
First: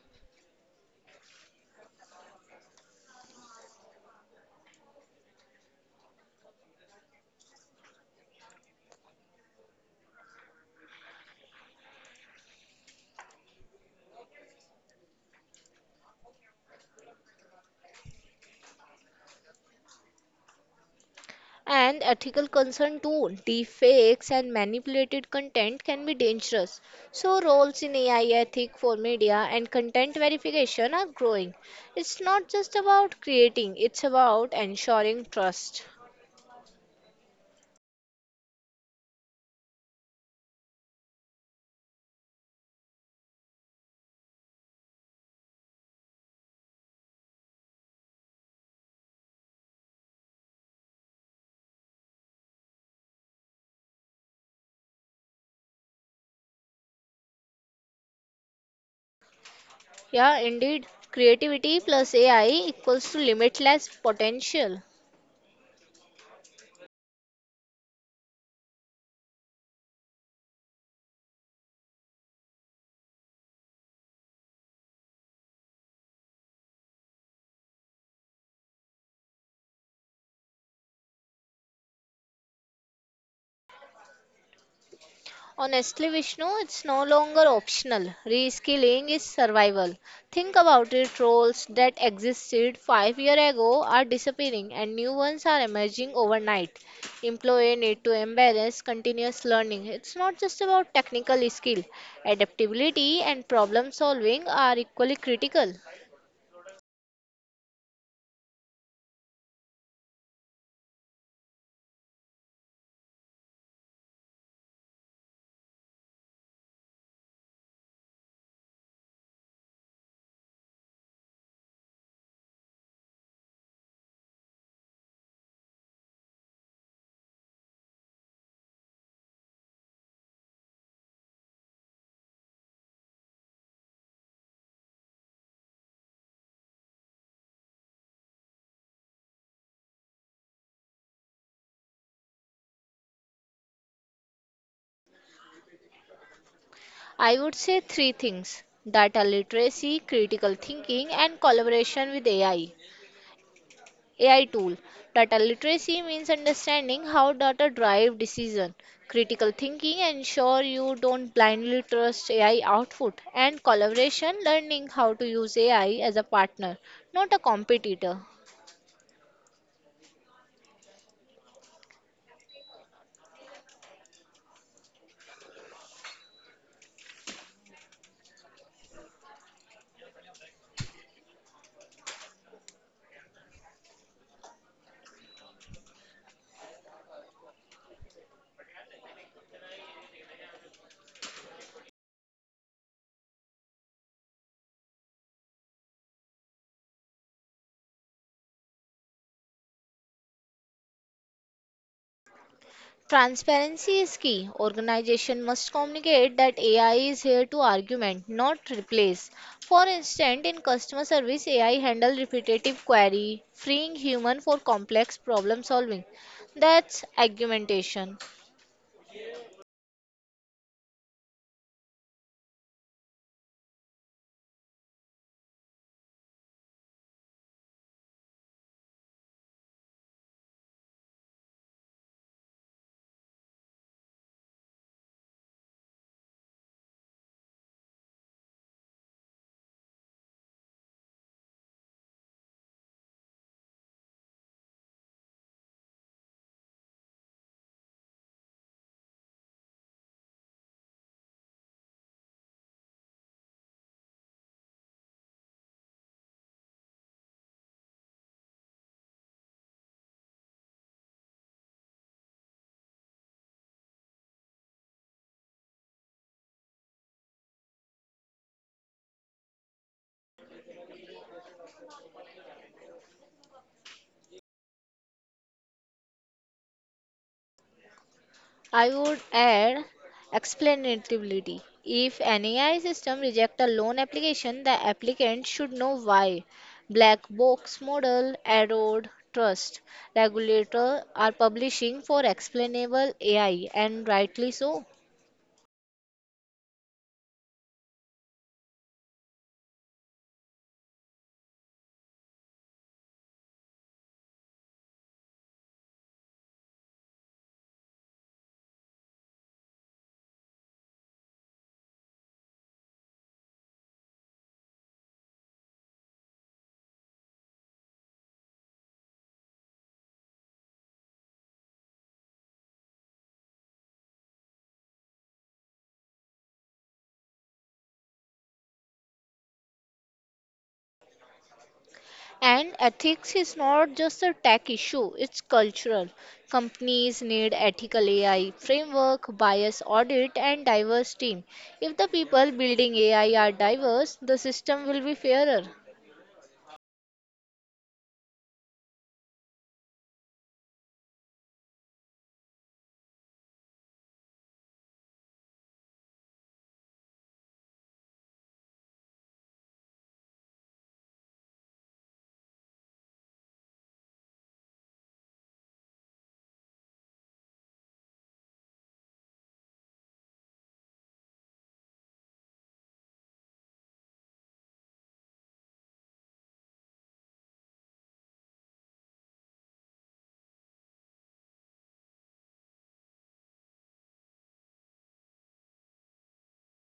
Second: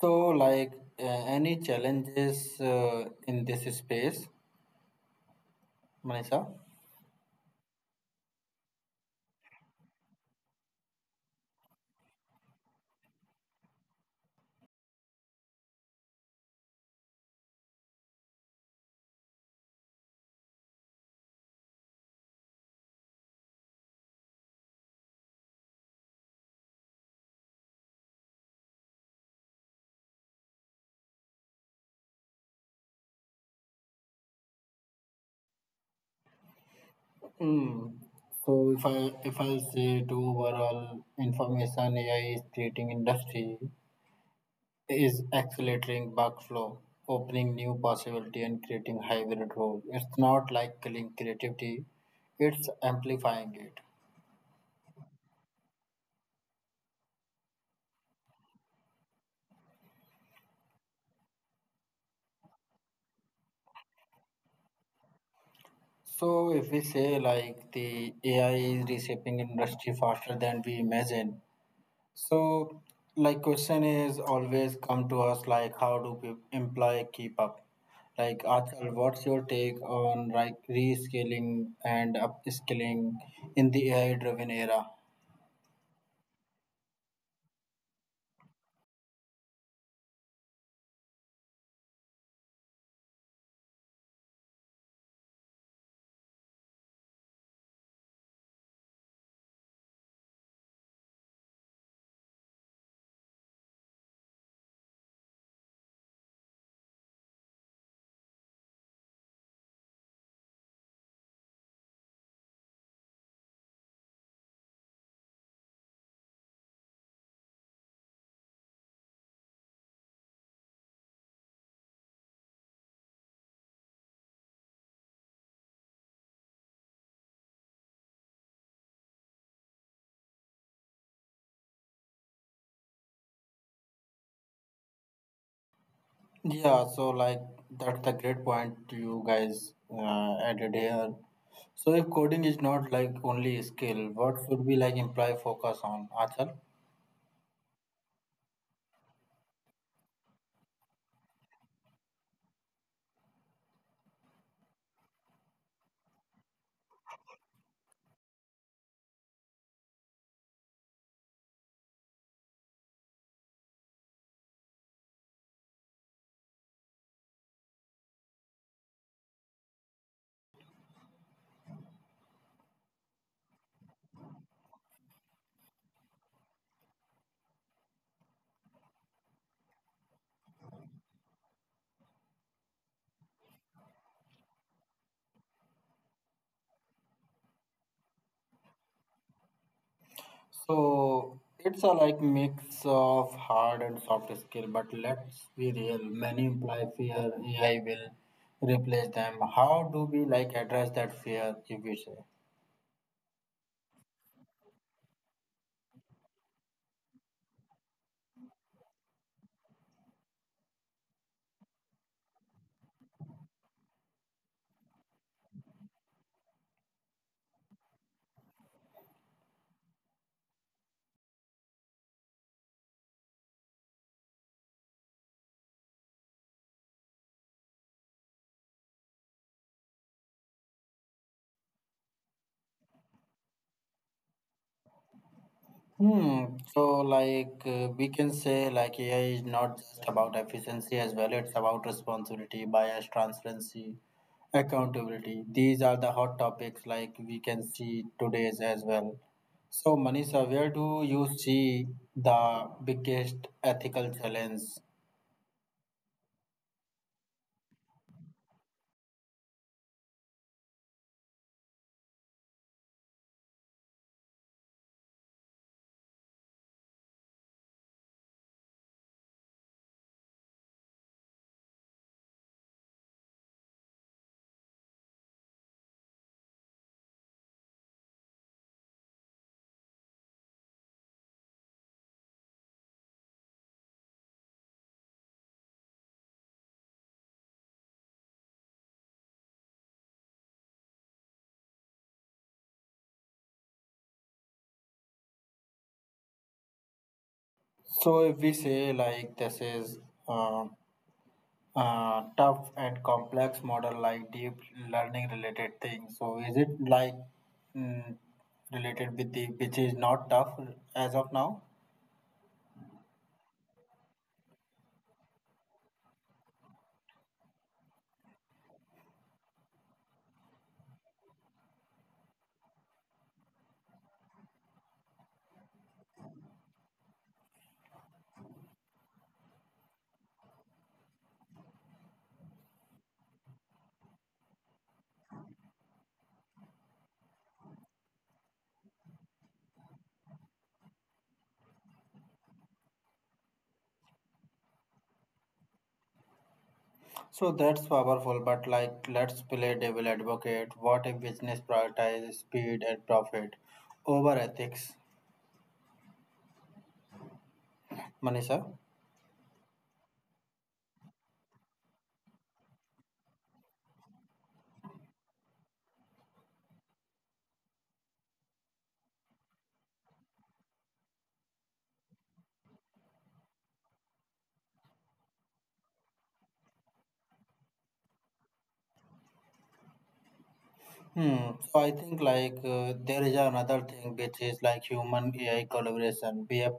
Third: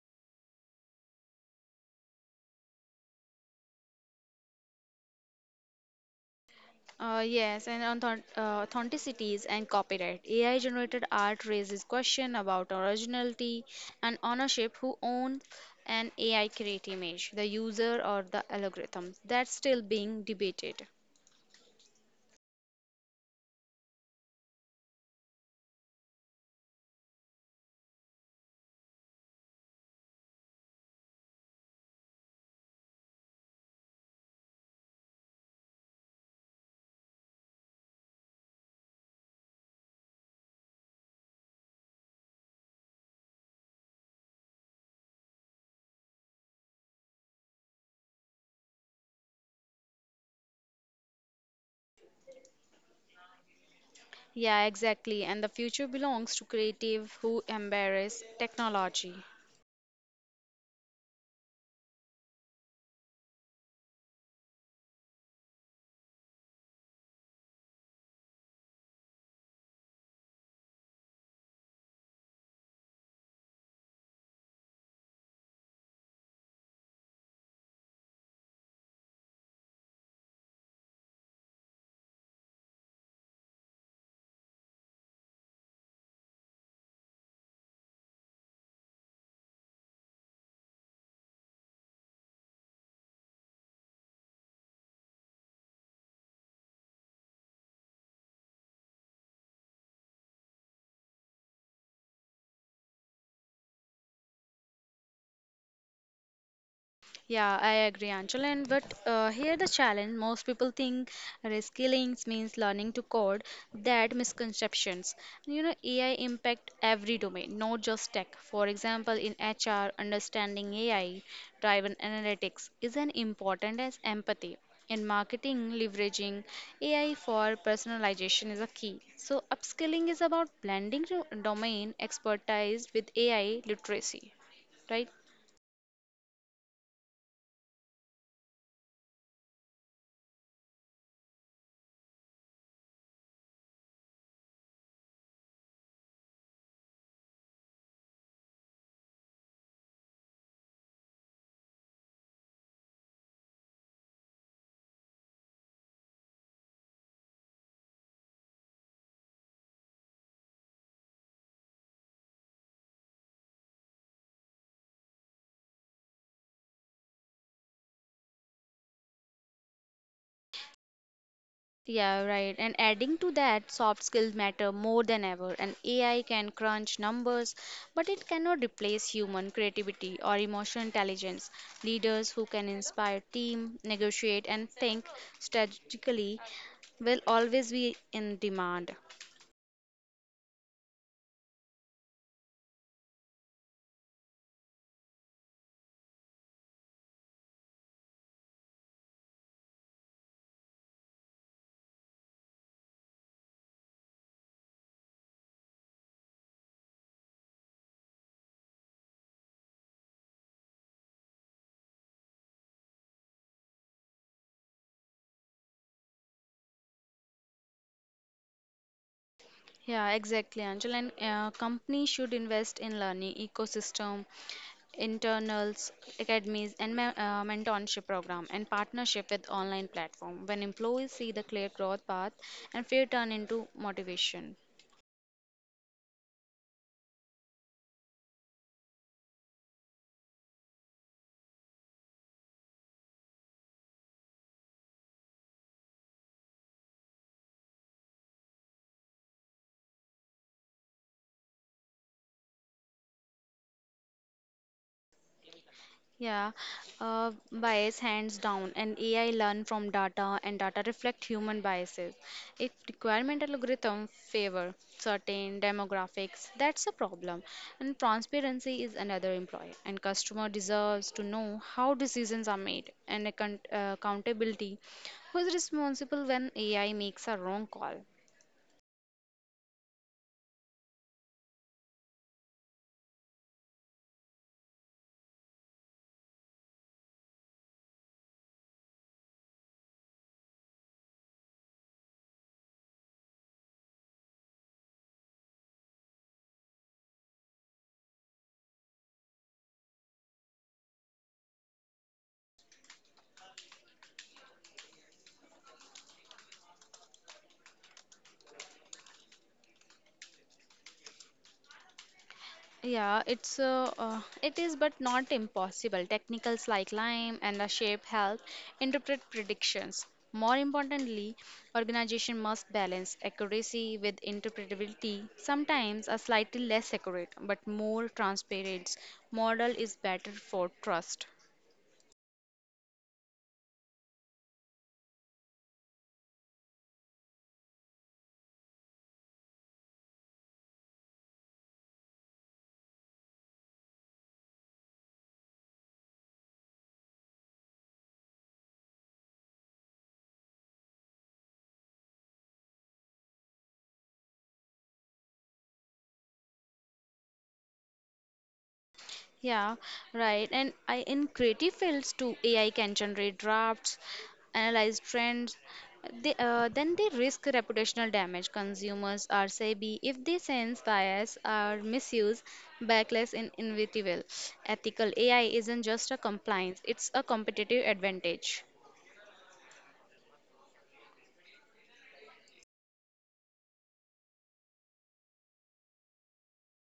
S1: So, like any challenges in this space, Manisha?
S2: Yes, and on authenticities and copyright. AI-generated art raises question about originality and ownership. Who owns an AI create image, the user or the algorithm? That's still being debated.
S3: And ethical concern too. Deepfakes and manipulated content can be dangerous. So roles in AI ethic for media and content verification are growing. It's not just about creating, it's about ensuring trust.
S1: Mm. So, if I say to overall information AI is creating industry is accelerating workflow, opening new possibility and creating hybrid role. It's not like killing creativity; it's amplifying it.
S2: Yeah, exactly. And the future belongs to creative who embrace technology.
S3: Yeah, indeed. Creativity plus AI equals to limitless potential.
S1: So, if we say like the AI is reshaping industry faster than we imagine. So, like, question is always come to us like, how do we employ keep up? Like, Achal, what's your take on like rescaling and upskilling in the AI-driven era?
S3: Honestly, Vishnu, it's no longer optional. Reskilling is survival. Think about it roles that existed 5 years ago are disappearing and new ones are emerging overnight. Employee need to embrace continuous learning. It's not just about technical skill. Adaptability and problem solving are equally critical.
S2: Yeah, I agree, Anchal. And but here the challenge most people think reskilling means learning to code. That misconceptions. You know, AI impact every domain, not just tech. For example, in HR, understanding AI-driven analytics is as important as empathy. In marketing, leveraging AI for personalization is a key. So upskilling is about blending domain expertise with AI literacy, right?
S1: Yeah, so like that's the great point you guys added here. So, if coding is not like only a skill, what should we like employee focus on, Achal?
S3: I would say three things data literacy, critical thinking, and collaboration with AI. AI tool. Data literacy means understanding how data drive decision, critical thinking, ensure you don't blindly trust AI output, and collaboration, learning how to use AI as a partner, not a competitor.
S2: Yeah, right. And adding to that, soft skills matter more than ever. And AI can crunch numbers, but it cannot replace human creativity or emotional intelligence. Leaders who can inspire team, negotiate, and think strategically will always be in demand.
S1: So it's a like mix of hard and soft skill, but let's be real. Many employ fear AI will replace them. How do we like address that fear if we say?
S3: Transparency is key. Organization must communicate that AI is here to argument, not replace. For instance, in customer service, AI handle repetitive query, freeing human for complex problem solving. That's argumentation.
S2: Yeah, exactly, Angela. And companies should invest in learning ecosystem, internals, academies, and mentorship program, and partnership with online platform. When employees see the clear growth path and fear turn into motivation.
S1: Hmm. So like we can say like AI is not just about efficiency as well. It's about responsibility, bias, transparency, accountability. These are the hot topics like we can see today's as well. So, Manisha, where do you see the biggest ethical challenge?
S2: Yeah, Bias hands down, and AI learn from data, and data reflect human biases. If requirement algorithm favor certain demographics, that's a problem. And transparency is another employee. And customer deserves to know how decisions are made and accountability. Who is responsible when AI makes a wrong call?
S3: I would add explainability. If an AI system rejects a loan application, the applicant should know why. Black box model, erode, trust. Regulator are publishing for explainable AI, and rightly so.
S1: So, if we say like this is uh, tough and complex model like deep learning related things. So, is it like mm, related with the which is not tough as of now?
S2: It is but not impossible. Technicals like lime and the shape help interpret predictions. More importantly, organization must balance accuracy with interpretability. Sometimes a slightly less accurate but more transparent model is better for trust.
S3: And ethics is not just a tech issue, it's cultural. Companies need ethical AI framework, bias audit, and diverse team. If the people building AI are diverse, the system will be fairer.
S1: So that's powerful, but like let's play devil advocate. What if business prioritizes speed and profit over ethics, Manisha?
S2: Yeah, right. And I in creative fields too, AI can generate drafts, analyze trends. Then they risk reputational damage. Consumers are savvy. If they sense bias or misuse, backlash in inevitable. Ethical AI isn't just a compliance; it's a competitive advantage.
S1: Hmm. So I think like there is another thing which is like human AI collaboration. We have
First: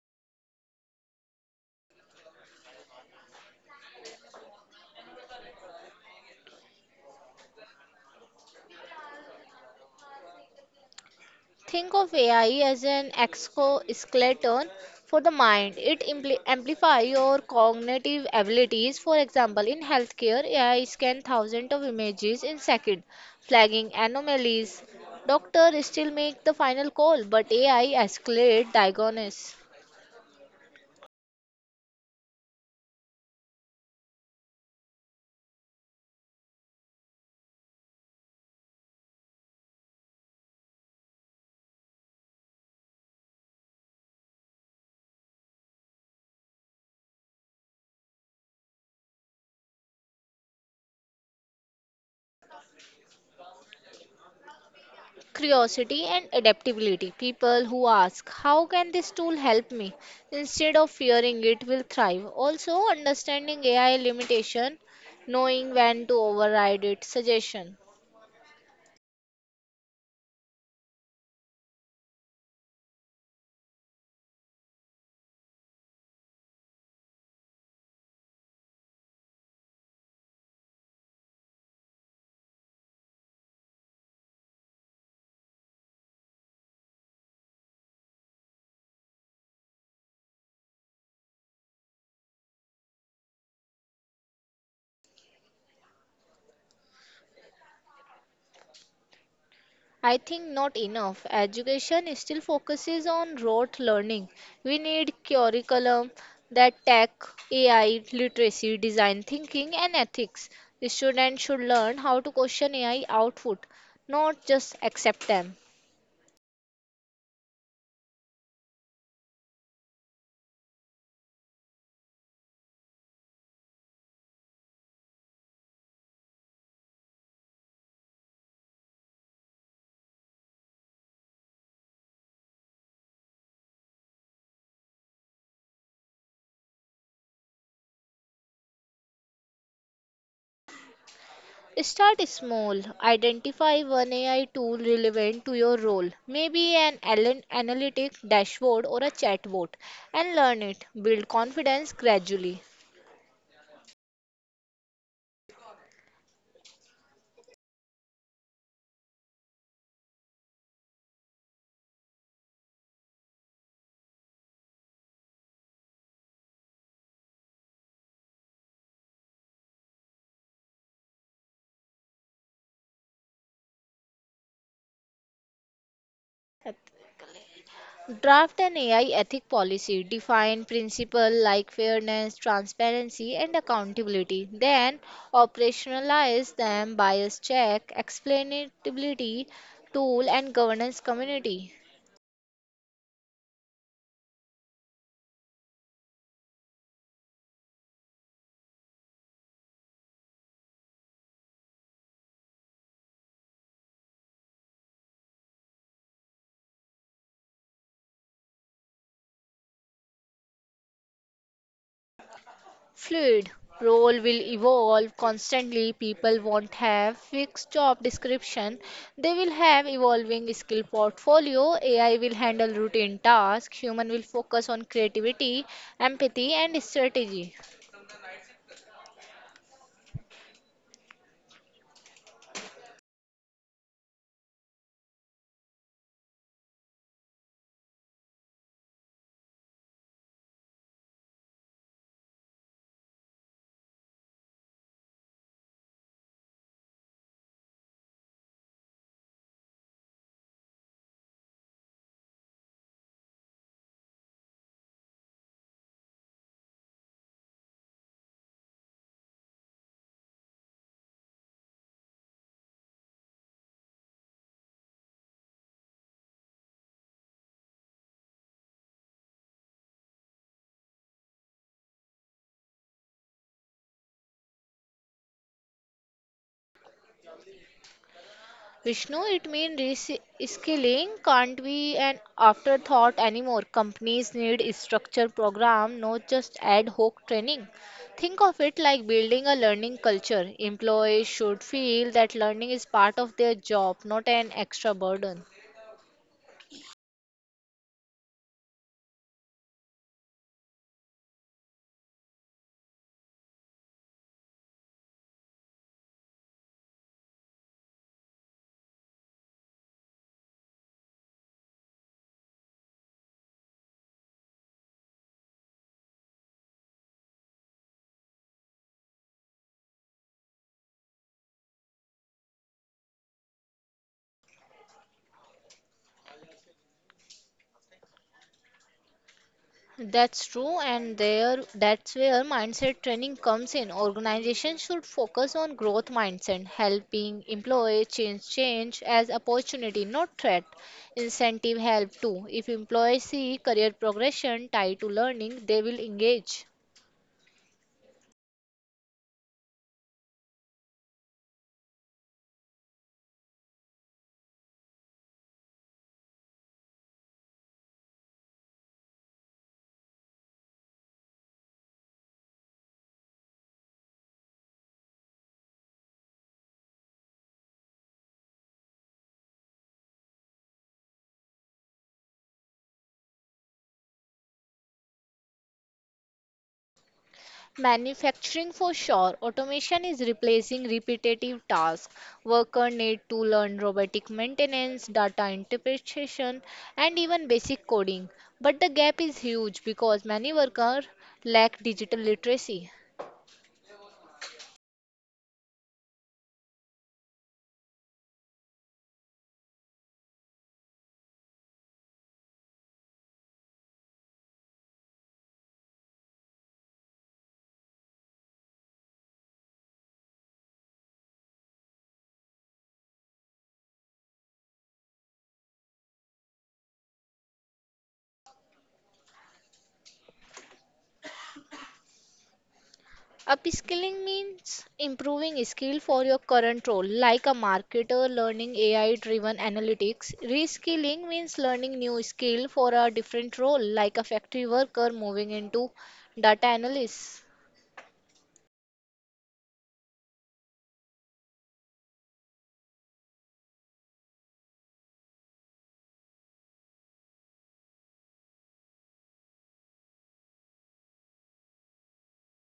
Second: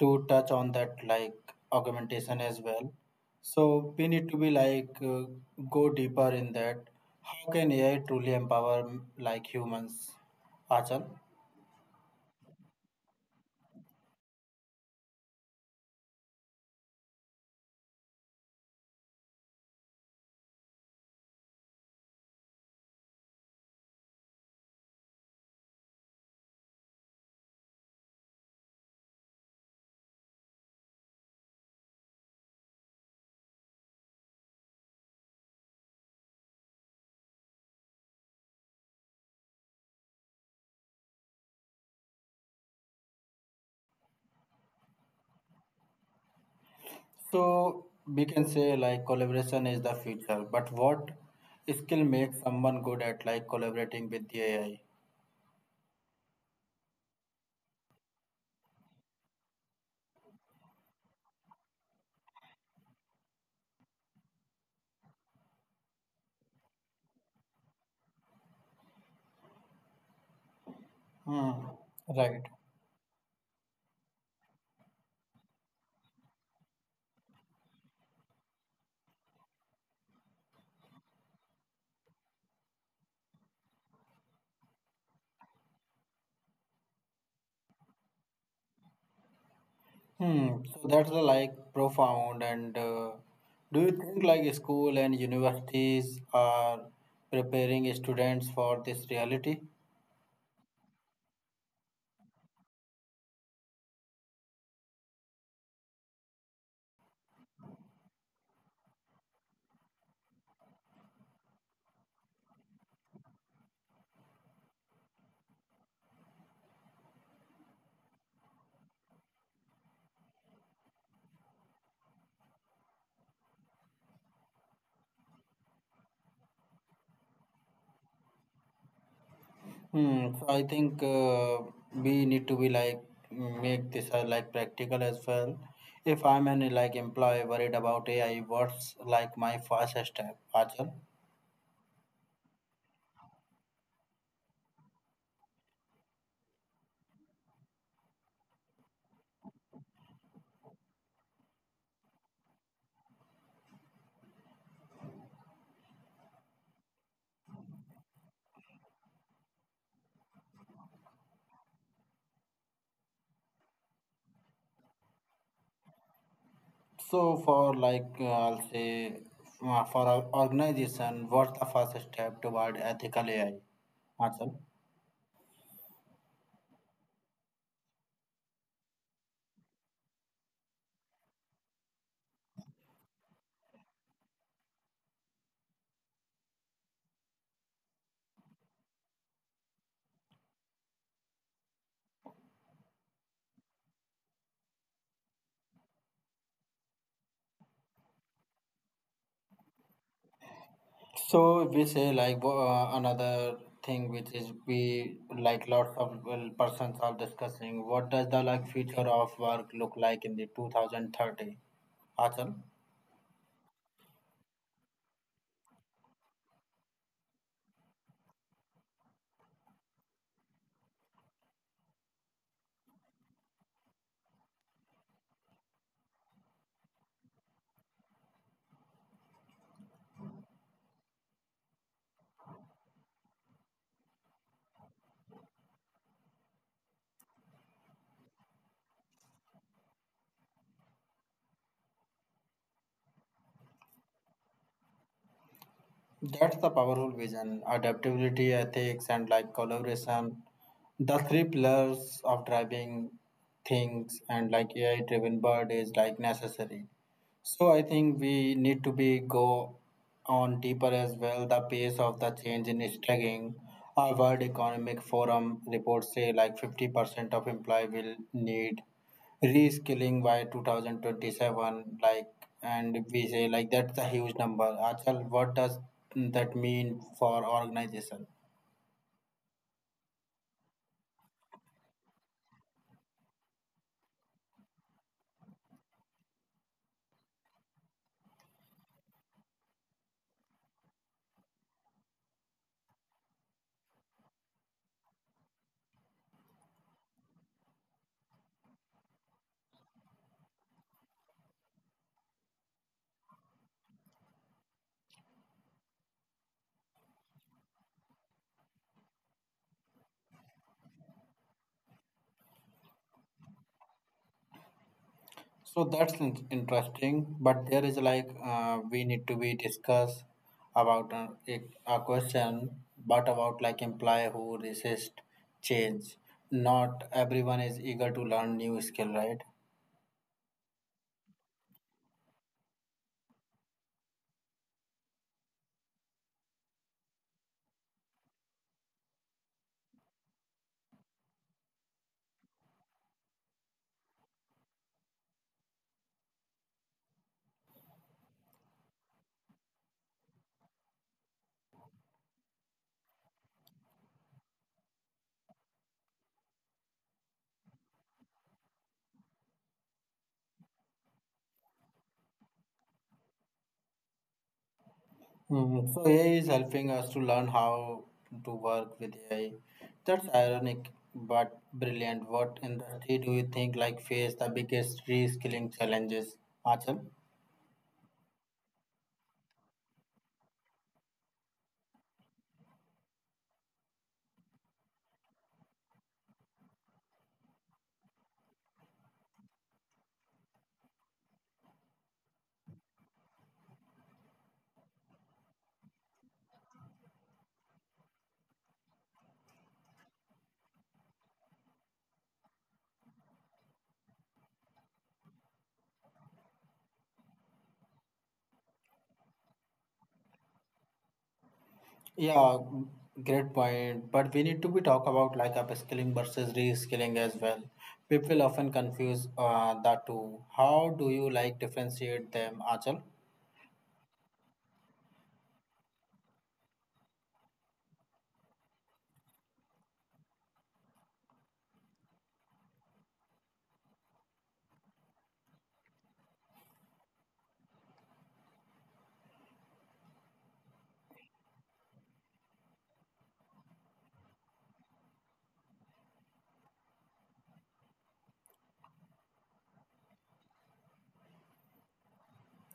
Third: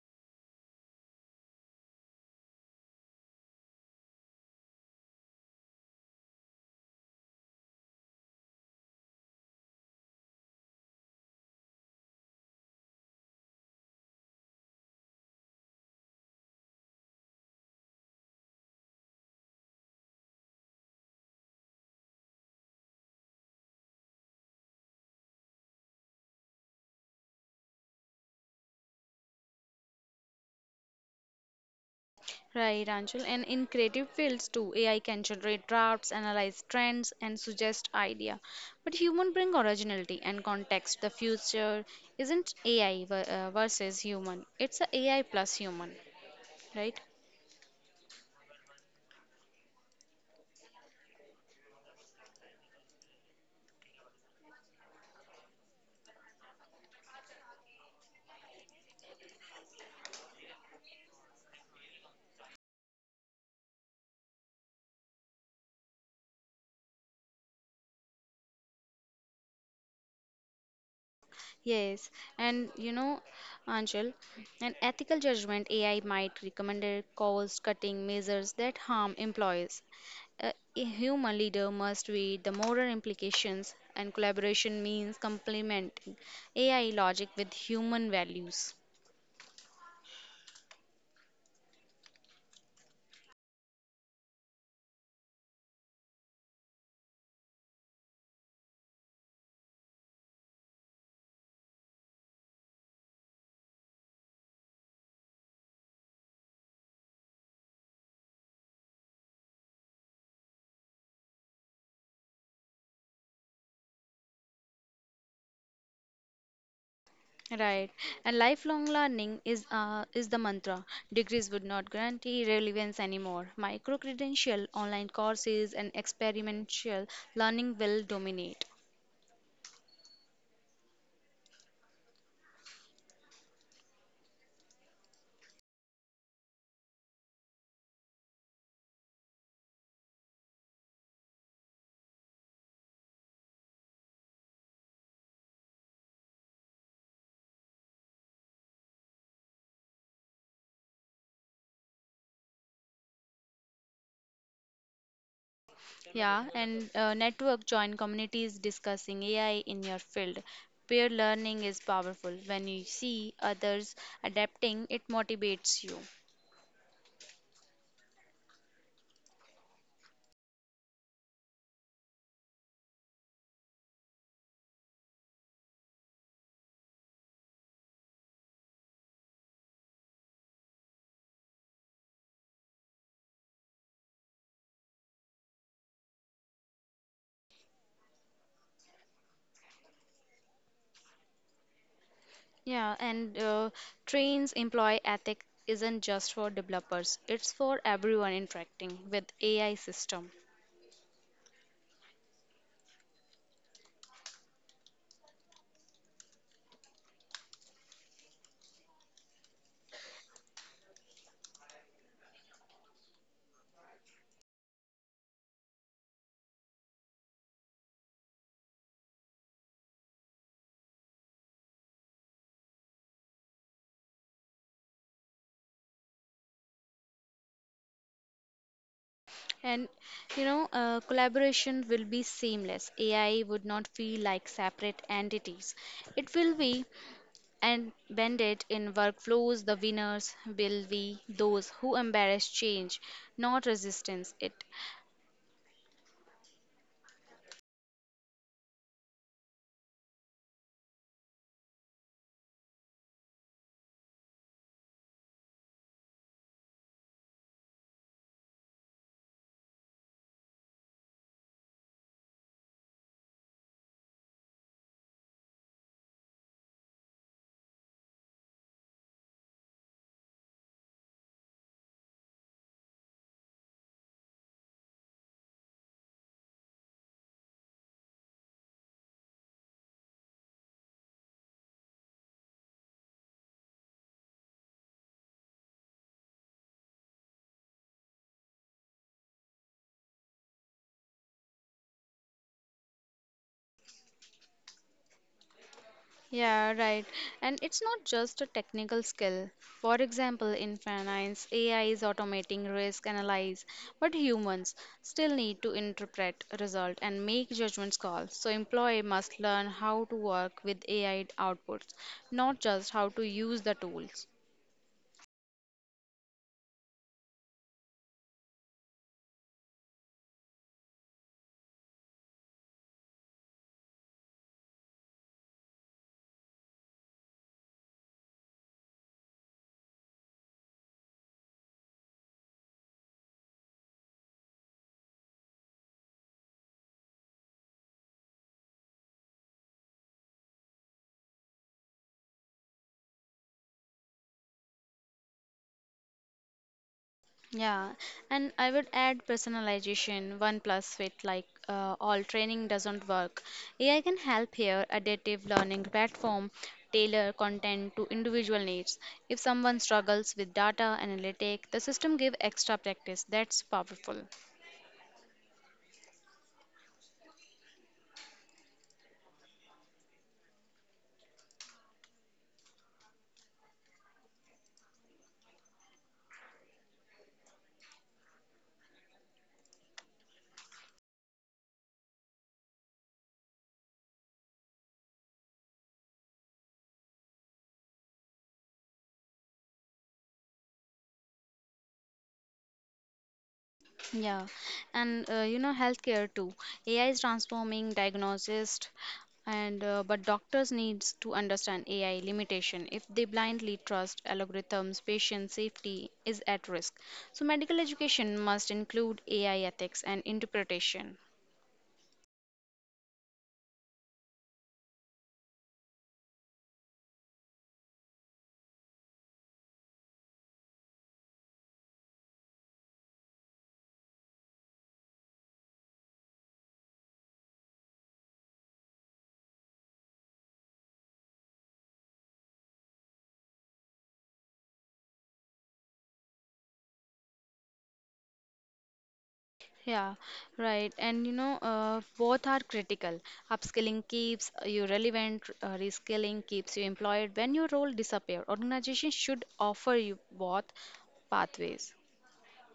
S1: to touch on that like augmentation as well. So we need to be like go deeper in that. How can AI truly empower like humans? Achal.
S3: Think of AI as an exoskeleton for the mind. It amplify your cognitive abilities. For example, in healthcare, AI scan thousands of images in second, flagging anomalies. Doctor still make the final call, but AI escalate diagnosis.
S2: Right, Anshul. And in creative fields too, AI can generate drafts, analyze trends, and suggest idea. But human bring originality and context. The future isn't AI versus human. It's a AI plus human, right?
S1: So we can say like collaboration is the future, but what skill makes someone good at like collaborating with the AI?
S3: Curiosity and adaptability. People who ask, how can this tool help me? Instead of fearing it, will thrive. Also, understanding AI limitation, knowing when to override its suggestion.
S1: Hmm.
S2: Yes,
S1: Right.
S2: and you know, Anjal, an ethical judgment AI might recommend a cost-cutting measures that harm employees. A human leader must weigh the moral implications, and collaboration means complementing AI logic with human values.
S1: Hmm. So that's the like profound and do you think like school and universities are preparing students for this reality?
S3: I think not enough. Education still focuses on rote learning. We need curriculum that tackle AI literacy, design thinking, and ethics. Students should learn how to question AI output, not just accept them.
S2: Right, and lifelong learning is the mantra. Degrees would not guarantee relevance anymore. Micro-credential, online courses, and experiential learning will dominate.
S1: Hmm. So I think we need to be like make this like practical as well. If I'm an like employee worried about AI, what's like my first step, Arjun?
S3: Start small. Identify one AI tool relevant to your role, maybe an Allen analytic dashboard or a chatbot, and learn it. Build confidence gradually.
S2: Yeah, and network join communities discussing AI in your field. Peer learning is powerful. When you see others adapting, it motivates you.
S1: So for like I'll say for our organization, what's the first step toward ethical AI, Arjun?
S3: Draft an AI ethic policy. Define principles like fairness, transparency, and accountability. Then operationalize them bias check, explainability tool, and governance community.
S2: Yeah, and trains employee ethic isn't just for developers, it's for everyone interacting with AI system.
S1: So we say like another thing which is we like lots of well, persons are discussing what does the like future of work look like in the 2030, Achal?
S3: Fluid role will evolve constantly. People won't have fixed job description. They will have evolving skill portfolio. AI will handle routine tasks. Human will focus on creativity, empathy, and strategy.
S2: And collaboration will be seamless. AI would not feel like separate entities. It will be and bend it in workflows, the winners will be those who embrace change, not resistance it.
S1: That's the powerful vision. Adaptability, ethics, and like collaboration, the three pillars of driving things and like AI driven bird is like necessary. So I think we need to be go on deeper as well. The pace of the change in is staggering. Our World Economic Forum reports say like 50% of employee will need reskilling by 2027, like, and we say like that's a huge number. Achal, what does that mean for organization?
S3: Vishnu, it means reskilling can't be an afterthought anymore. Companies need a structured program, not just ad hoc training. Think of it like building a learning culture. Employees should feel that learning is part of their job, not an extra burden.
S2: Yeah, right. And it's not just a technical skill. For example, in finance, AI is automating risk analysis, but humans still need to interpret result and make judgments calls. So employee must learn how to work with AI outputs, not just how to use the tools.
S1: So that's interesting, but there is like we need to be discuss about a question but about like employee who resist change. Not everyone is eager to learn new skill, right?
S3: That's true, and there that's where mindset training comes in. Organizations should focus on growth mindset, helping employees change as opportunity, not threat. Incentive help too. If employees see career progression tied to learning, they will engage.
S2: Yeah, and I would add personalization, one plus fit, all training doesn't work. AI can help here, adaptive learning platform, tailor content to individual needs. If someone struggles with data analytic, the system give extra practice. That's powerful.
S1: Mhm. So AI is helping us to learn how to work with AI. That's ironic but brilliant. What industry do you think like face the biggest reskilling challenges, Achal?
S3: Manufacturing for sure, automation is replacing repetitive tasks. Worker need to learn robotic maintenance, data interpretation, and even basic coding. But the gap is huge because many workers lack digital literacy.
S2: Yeah, and healthcare too. AI is transforming diagnosis, and but doctors needs to understand AI limitation. If they blindly trust algorithms, patient safety is at risk. So medical education must include AI ethics and interpretation.
S1: Yeah, great point. But we need to be talk about like upskilling versus reskilling as well. People often confuse the two. How do you like differentiate them, Achal?
S3: Upskilling means improving skill for your current role, like a marketer learning AI driven analytics. Reskilling means learning new skill for a different role, like a factory worker moving into data analyst.
S2: Yeah, right. And both are critical. Upskilling keeps you relevant, reskilling keeps you employed. When your role disappears, organizations should offer you both pathways.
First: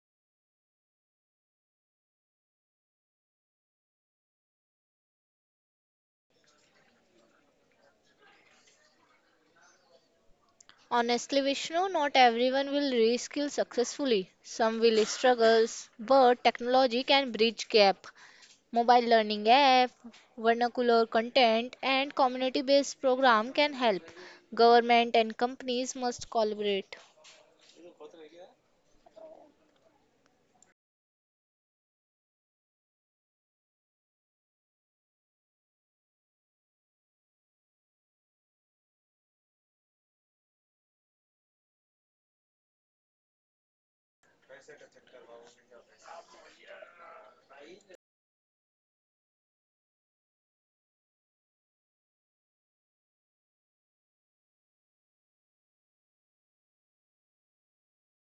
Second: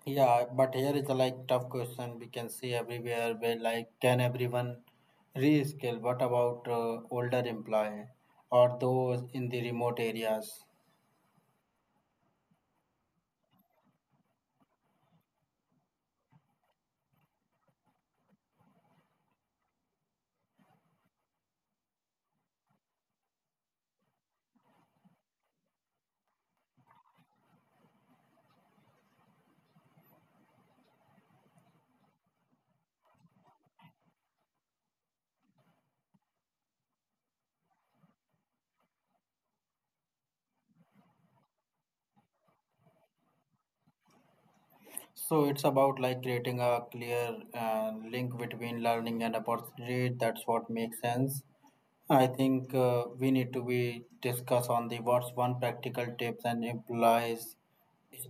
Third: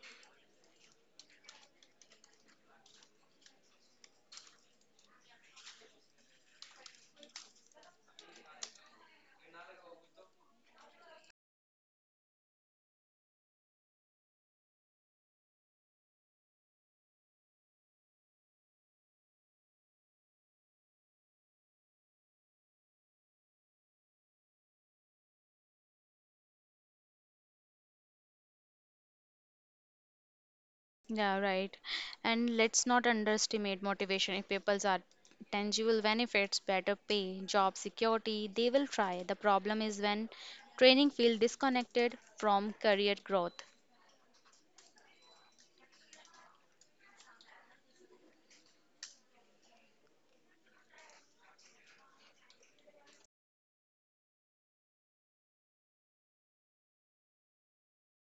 S1: Yeah, but here is a like tough question we can see everywhere where like can everyone reskill? What about older employee or those in the remote areas?
S3: Honestly, Vishnu, not everyone will reskill successfully. Some will struggle, but technology can bridge gap. Mobile learning app, vernacular content, and community-based program can help. Government and companies must collaborate.
S2: Yeah, right. And let's not underestimate motivation. If people's are tangible benefits, better pay, job security, they will try. The problem is when training feels disconnected from career growth.
S1: So it's about like creating a clear link between learning and opportunity. That's what makes sense. I think we need to be discuss on the what's one practical tips and implies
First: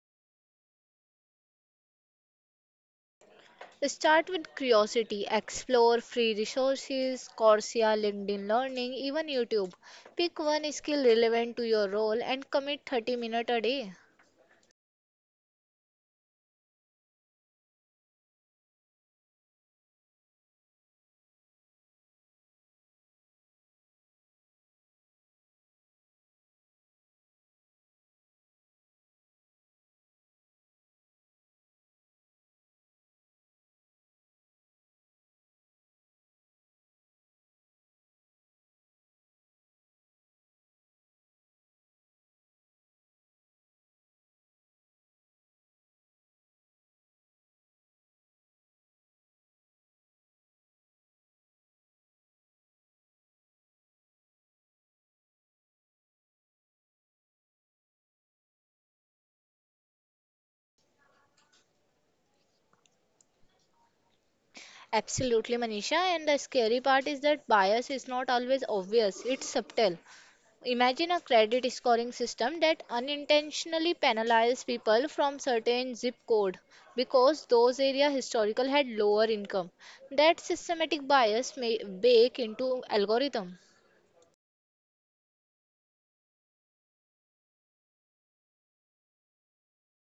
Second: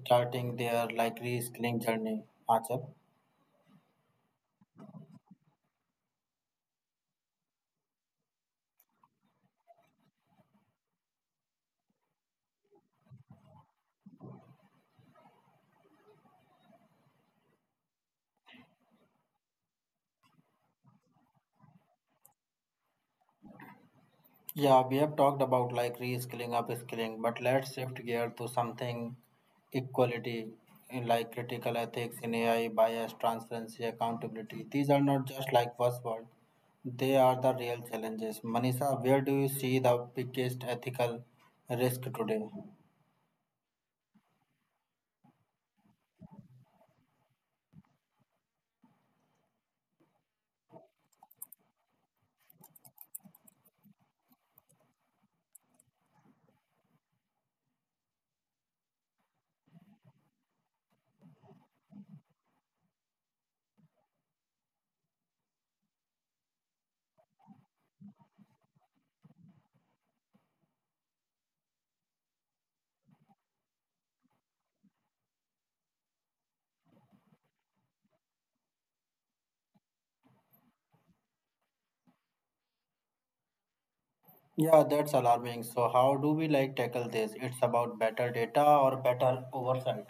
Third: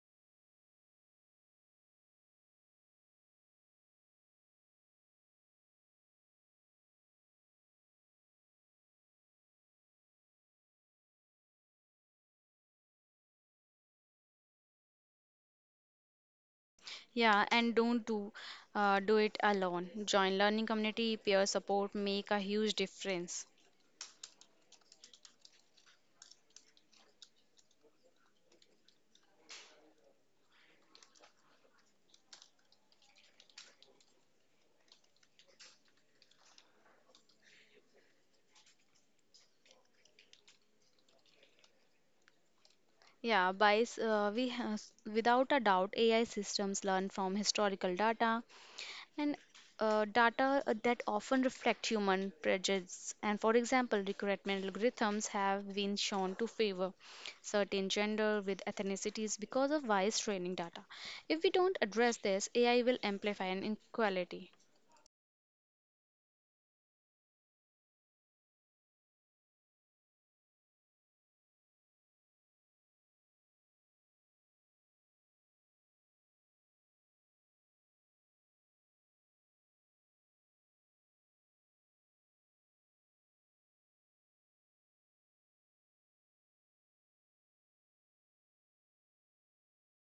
S1: starting their like reskilling journey. Achal?
S3: Start with curiosity, explore free resources, Coursera, LinkedIn Learning, even YouTube. Pick one skill relevant to your role and commit 30 minutes a day.
S2: Yeah, and don't do it alone. Join learning community, peer support make a huge difference.
S1: Yeah, we have talked about like reskilling, upskilling, but let's shift gear to something equality in like critical ethics in AI, bias, transparency, accountability. These are not just like buzzwords; they are the real challenges. Manisha, where do you see the biggest ethical risk today?
S2: We has, without a doubt, AI systems learn from historical data and data that often reflect human prejudice. And for example, recruitment algorithms have been shown to favor certain gender with ethnicities because of biased training data. If we don't address this, AI will amplify an inequality.
S3: Absolutely, Manisha. And the scary part is that bias is not always obvious, it's subtle. Imagine a credit scoring system that unintentionally penalizes people from certain zip code because those area historical had lower income. That systematic bias may bake into algorithm.
S1: Yeah, that's alarming. So how do we like tackle this? It's about better data or better oversight,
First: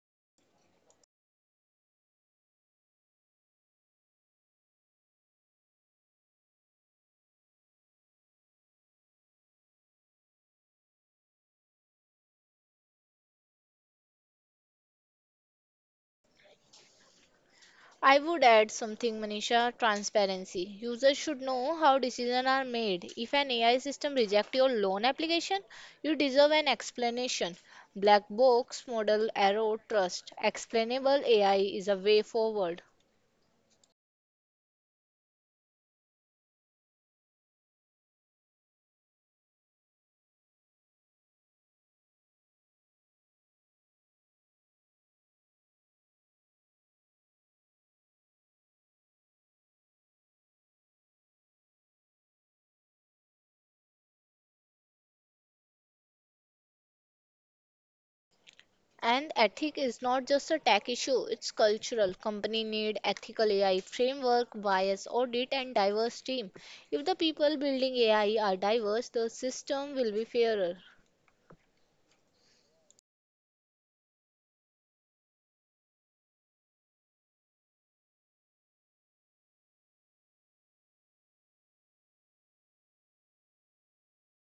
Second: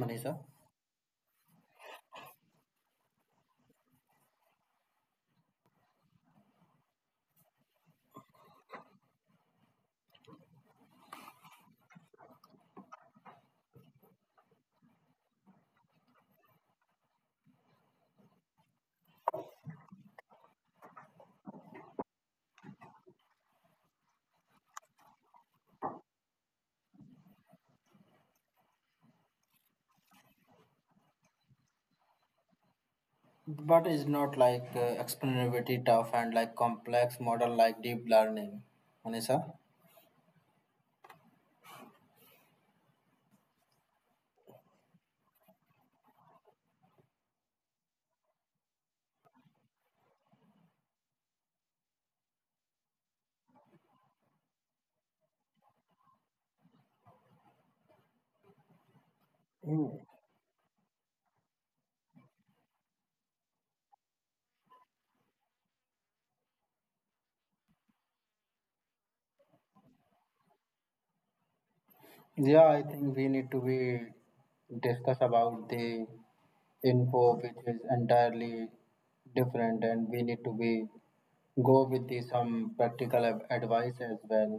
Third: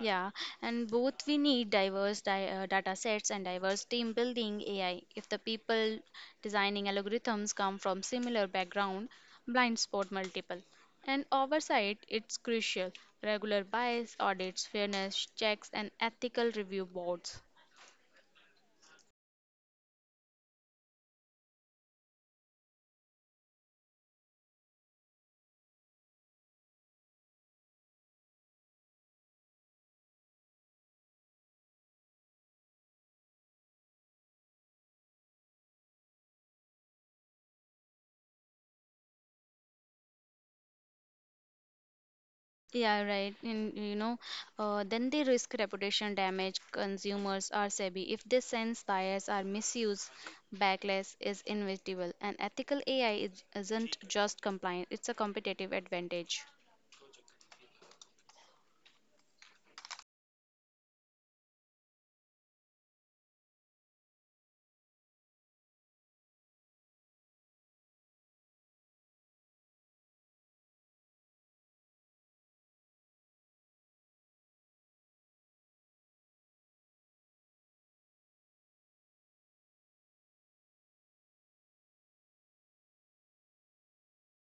S2: Yeah, and both we need diverse di data sets and diverse team building AI. If the people designing algorithms come from similar background, blind spot multiple. And oversight, it's crucial. Regular bias audits, fairness checks, and ethical review boards.
S3: I would add something, Manisha transparency. Users should know how decisions are made. If an AI system rejects your loan application, you deserve an explanation. Black box model arrow trust. Explainable AI is a way forward.
S1: But it's not like explainability tough and like complex model like deep learning, Manisha.
S2: Yeah, right. And then they risk reputation damage. Consumers are savvy. If they sense bias or misuse, backlash is inevitable. And ethical AI isn't just compliant, it's a competitive advantage.
S3: And ethic is
S1: Mm.
S3: not just a tech issue, it's cultural. Company need ethical AI framework, bias audit and diverse team. If the people building AI are diverse, the system will be fairer.
S1: Yeah, I think we need to be discuss about the info which is entirely different and we need to be go with the some practical advice as well.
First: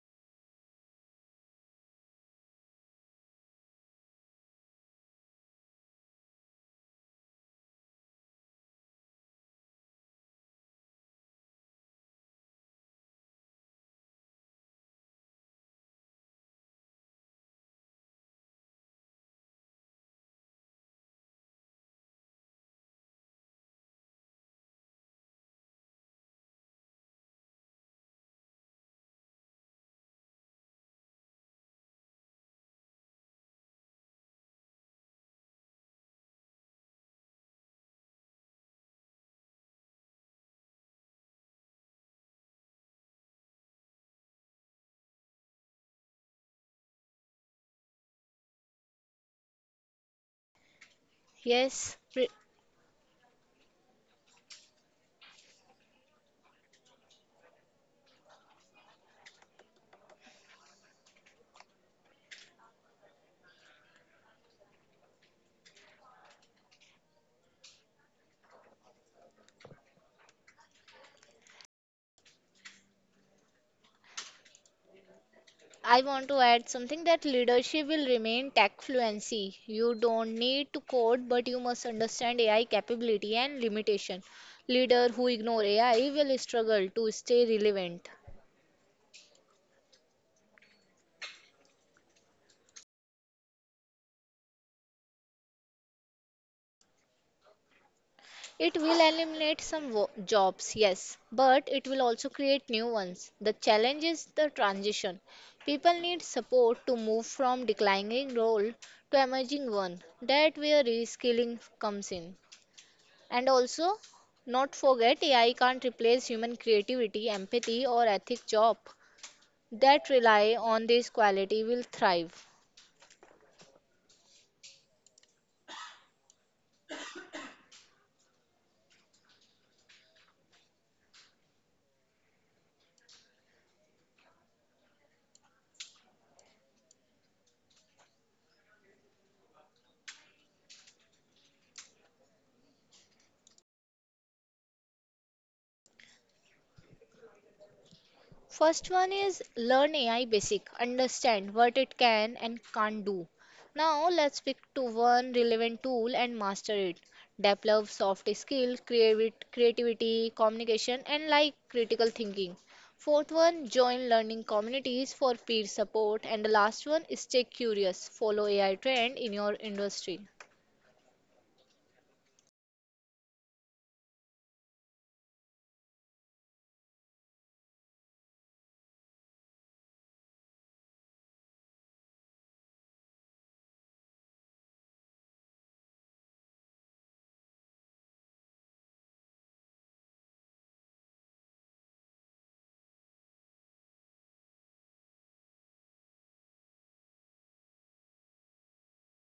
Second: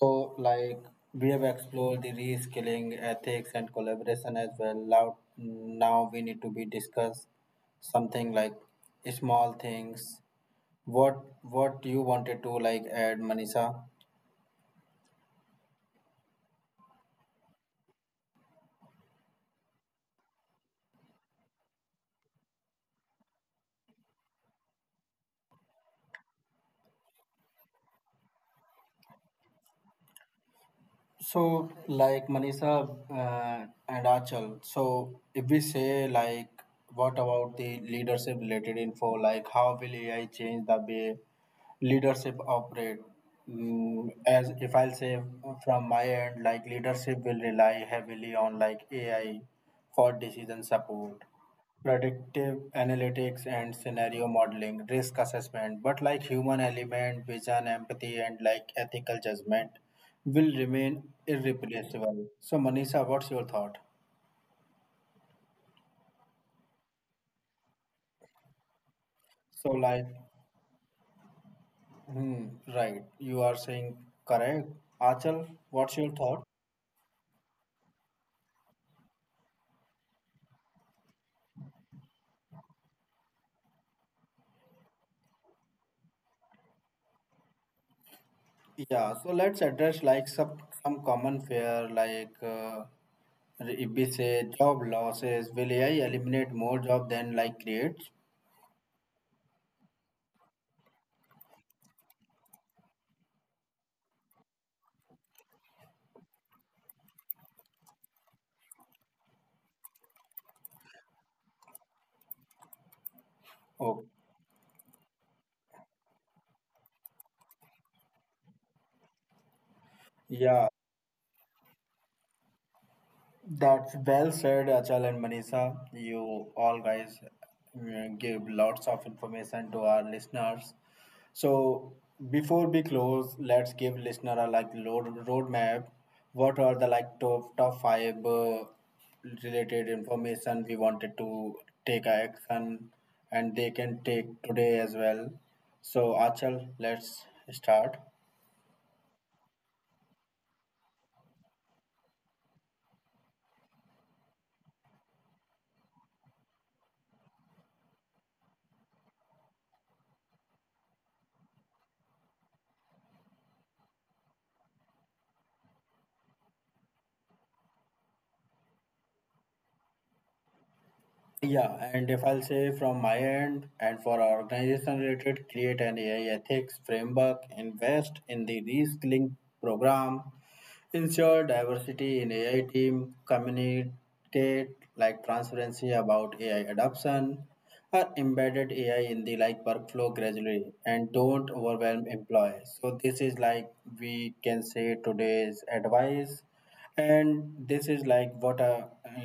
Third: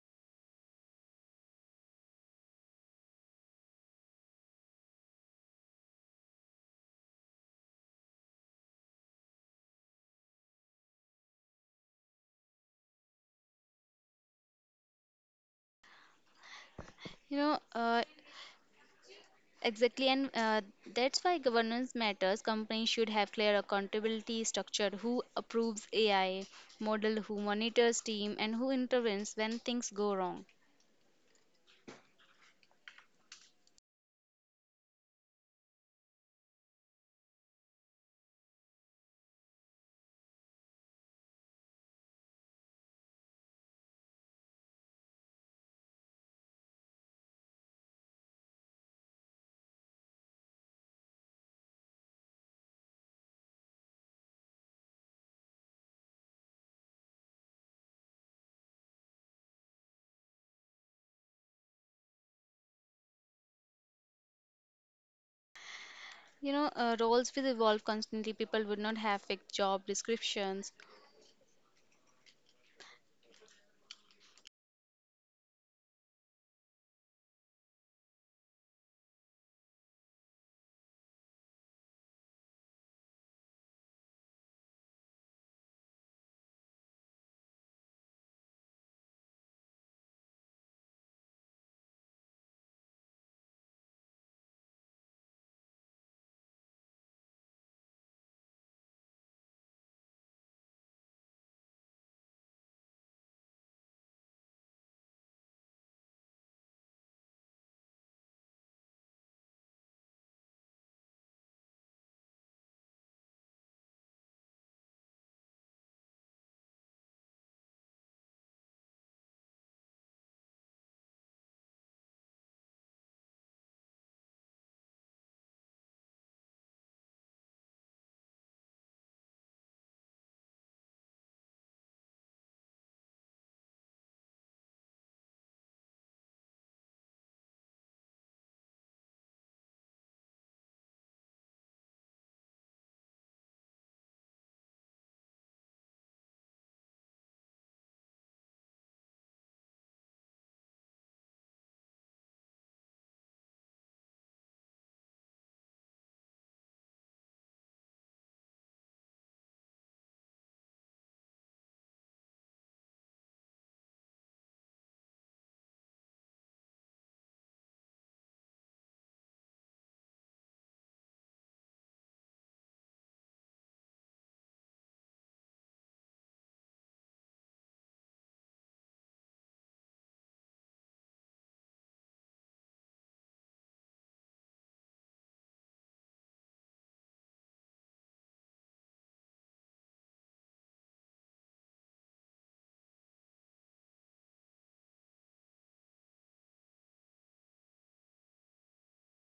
S1: So like we have explored the reskilling ethics and collaboration as well. Now we need to be discuss something like small things. What you wanted to like add, Manisha?
S2: You know, uh, exactly. And that's why governance matters. Companies should have clear accountability structure who approves AI, model who monitors team, and who intervenes when things go wrong.
S1: So, like Manisha and Achal, so if we say like, what about the leadership related info? Like, how will AI change the way leadership operate? Mm, as if I'll say from my end, like leadership will rely heavily on like AI for decision support,
S3: Yes, Pri-
S1: predictive analytics and scenario modeling, risk assessment, but like human element, vision, empathy, and like ethical judgment will remain irreplaceable. So, Manisha, what's your thought?
S2: Roles will evolve constantly. People would not have fixed
S1: So,
S2: job
S1: like,
S2: descriptions.
S1: hmm, right, you are saying correct. Achal, what's
S3: I
S1: your
S3: want to
S1: thought?
S3: add something that leadership will remain tech fluency. You don't need to code, but you must understand AI capability and limitation. Leader who ignore AI will struggle to stay relevant.
S1: Yeah, so let's address like some common fear, like if we say job losses, will AI eliminate more job than like creates?
S3: It will eliminate some jobs, yes, but it will also create new ones. The challenge is the transition. People need support to move from declining role to emerging one. That where reskilling comes in. And also,
S1: Oh,
S3: not forget AI can't replace human creativity, empathy, or ethic job that rely
S1: yeah.
S3: on this quality will thrive.
S1: That's well said, Achal and Manisha. You all guys uh, give lots of information to our listeners. So before we close, let's give listener a like road roadmap. What are the like top five related information we wanted to take action and they can take today as well. So Achal, let's start.
S3: First one is learn AI basic, understand what it can and can't do. Now let's pick to one relevant tool and master it. Develop soft skills, creativity, communication, and like critical thinking. Fourth one, join learning communities for peer support. And the last one, is stay curious, follow AI trend in your industry.
S1: Yeah, and if I'll say from my end and for our organization related, create an AI ethics framework, invest in the reskilling program, ensure diversity in AI team, communicate like transparency about AI adoption, or embedded AI in the like workflow gradually and don't overwhelm employees. So this is like we can say today's advice and this is like what a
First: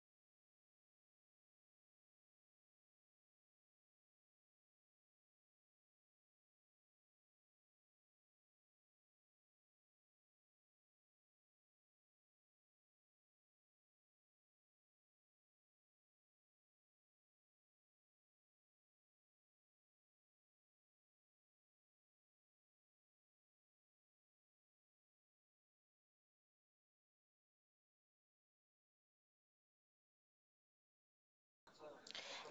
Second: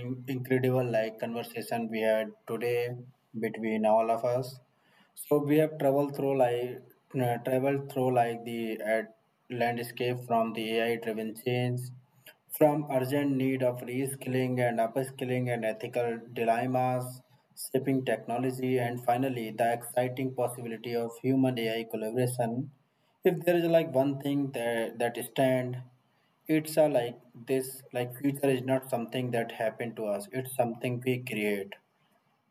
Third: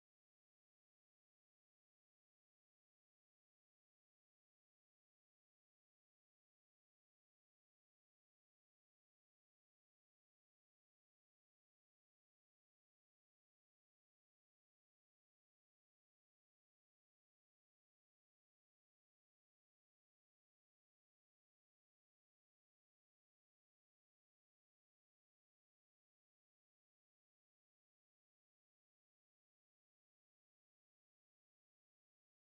S1: incredible like conversation we had today between all of us. So we have traveled through like the landscape from the AI driven change from urgent need of reskilling and upskilling and ethical dilemmas shaping technology and finally the exciting possibility of human AI collaboration. If there is like one thing that stand, it's a like this like future is not something that happened to us, it's something we create.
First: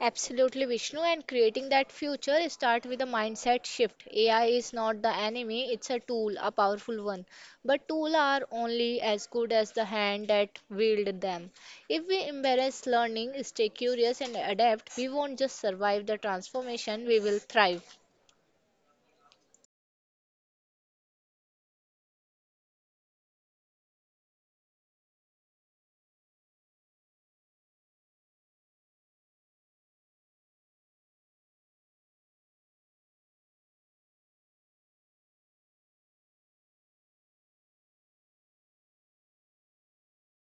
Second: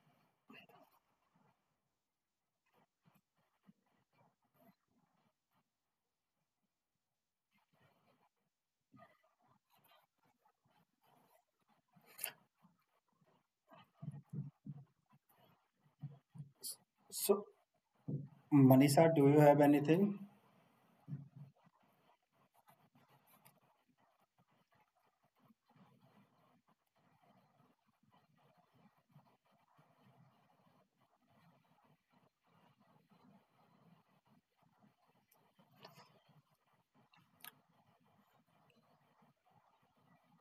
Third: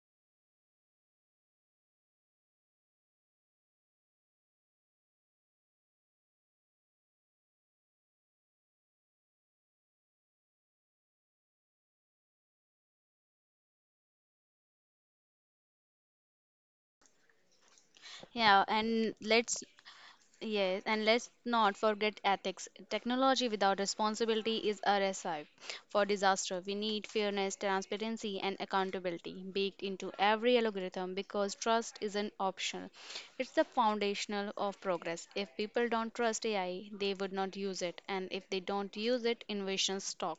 S3: Absolutely, Vishnu, and creating that future start with a mindset shift. AI is not the enemy, it's a tool, a powerful one. But tools are only as good as the hand that wield them. If we embrace learning, stay curious and adapt, we won't just survive the transformation, we will
S1: So,
S3: thrive.
S2: Yeah,
S1: Manisha,
S2: and
S1: do you have
S2: let's
S1: anything?
S2: yes, and let's not forget ethics. Technology without responsibility is a recipe for disaster. We need fairness, transparency, and accountability baked into every algorithm because trust isn't optional. It's the foundational of progress. If people don't trust AI, they would not use it, and if they don't use it, innovations stop.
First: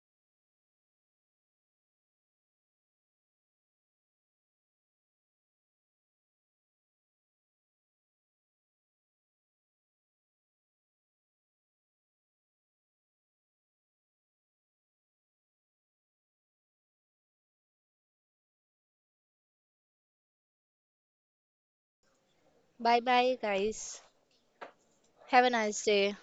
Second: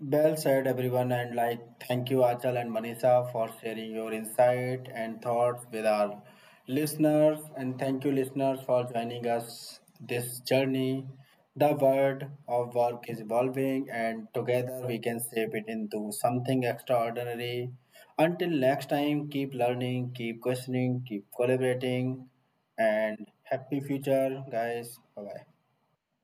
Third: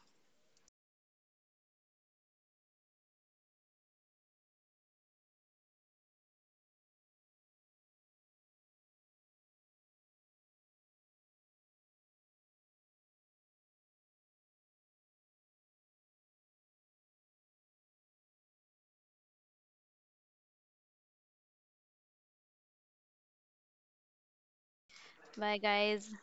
S1: Well said, everyone, and like thank you, Achal and Manisha, for sharing your insight and thoughts with our listeners. And thank you, listeners, for joining us this journey. The world of work is evolving, and together we can shape it into something extraordinary. Until next time, keep learning, keep questioning, keep collaborating,
S3: Bye
S1: and
S3: bye
S1: happy
S3: guys.
S1: future, guys. Bye bye.
S3: Have a
S2: Bye,
S3: nice
S2: guys.
S3: day.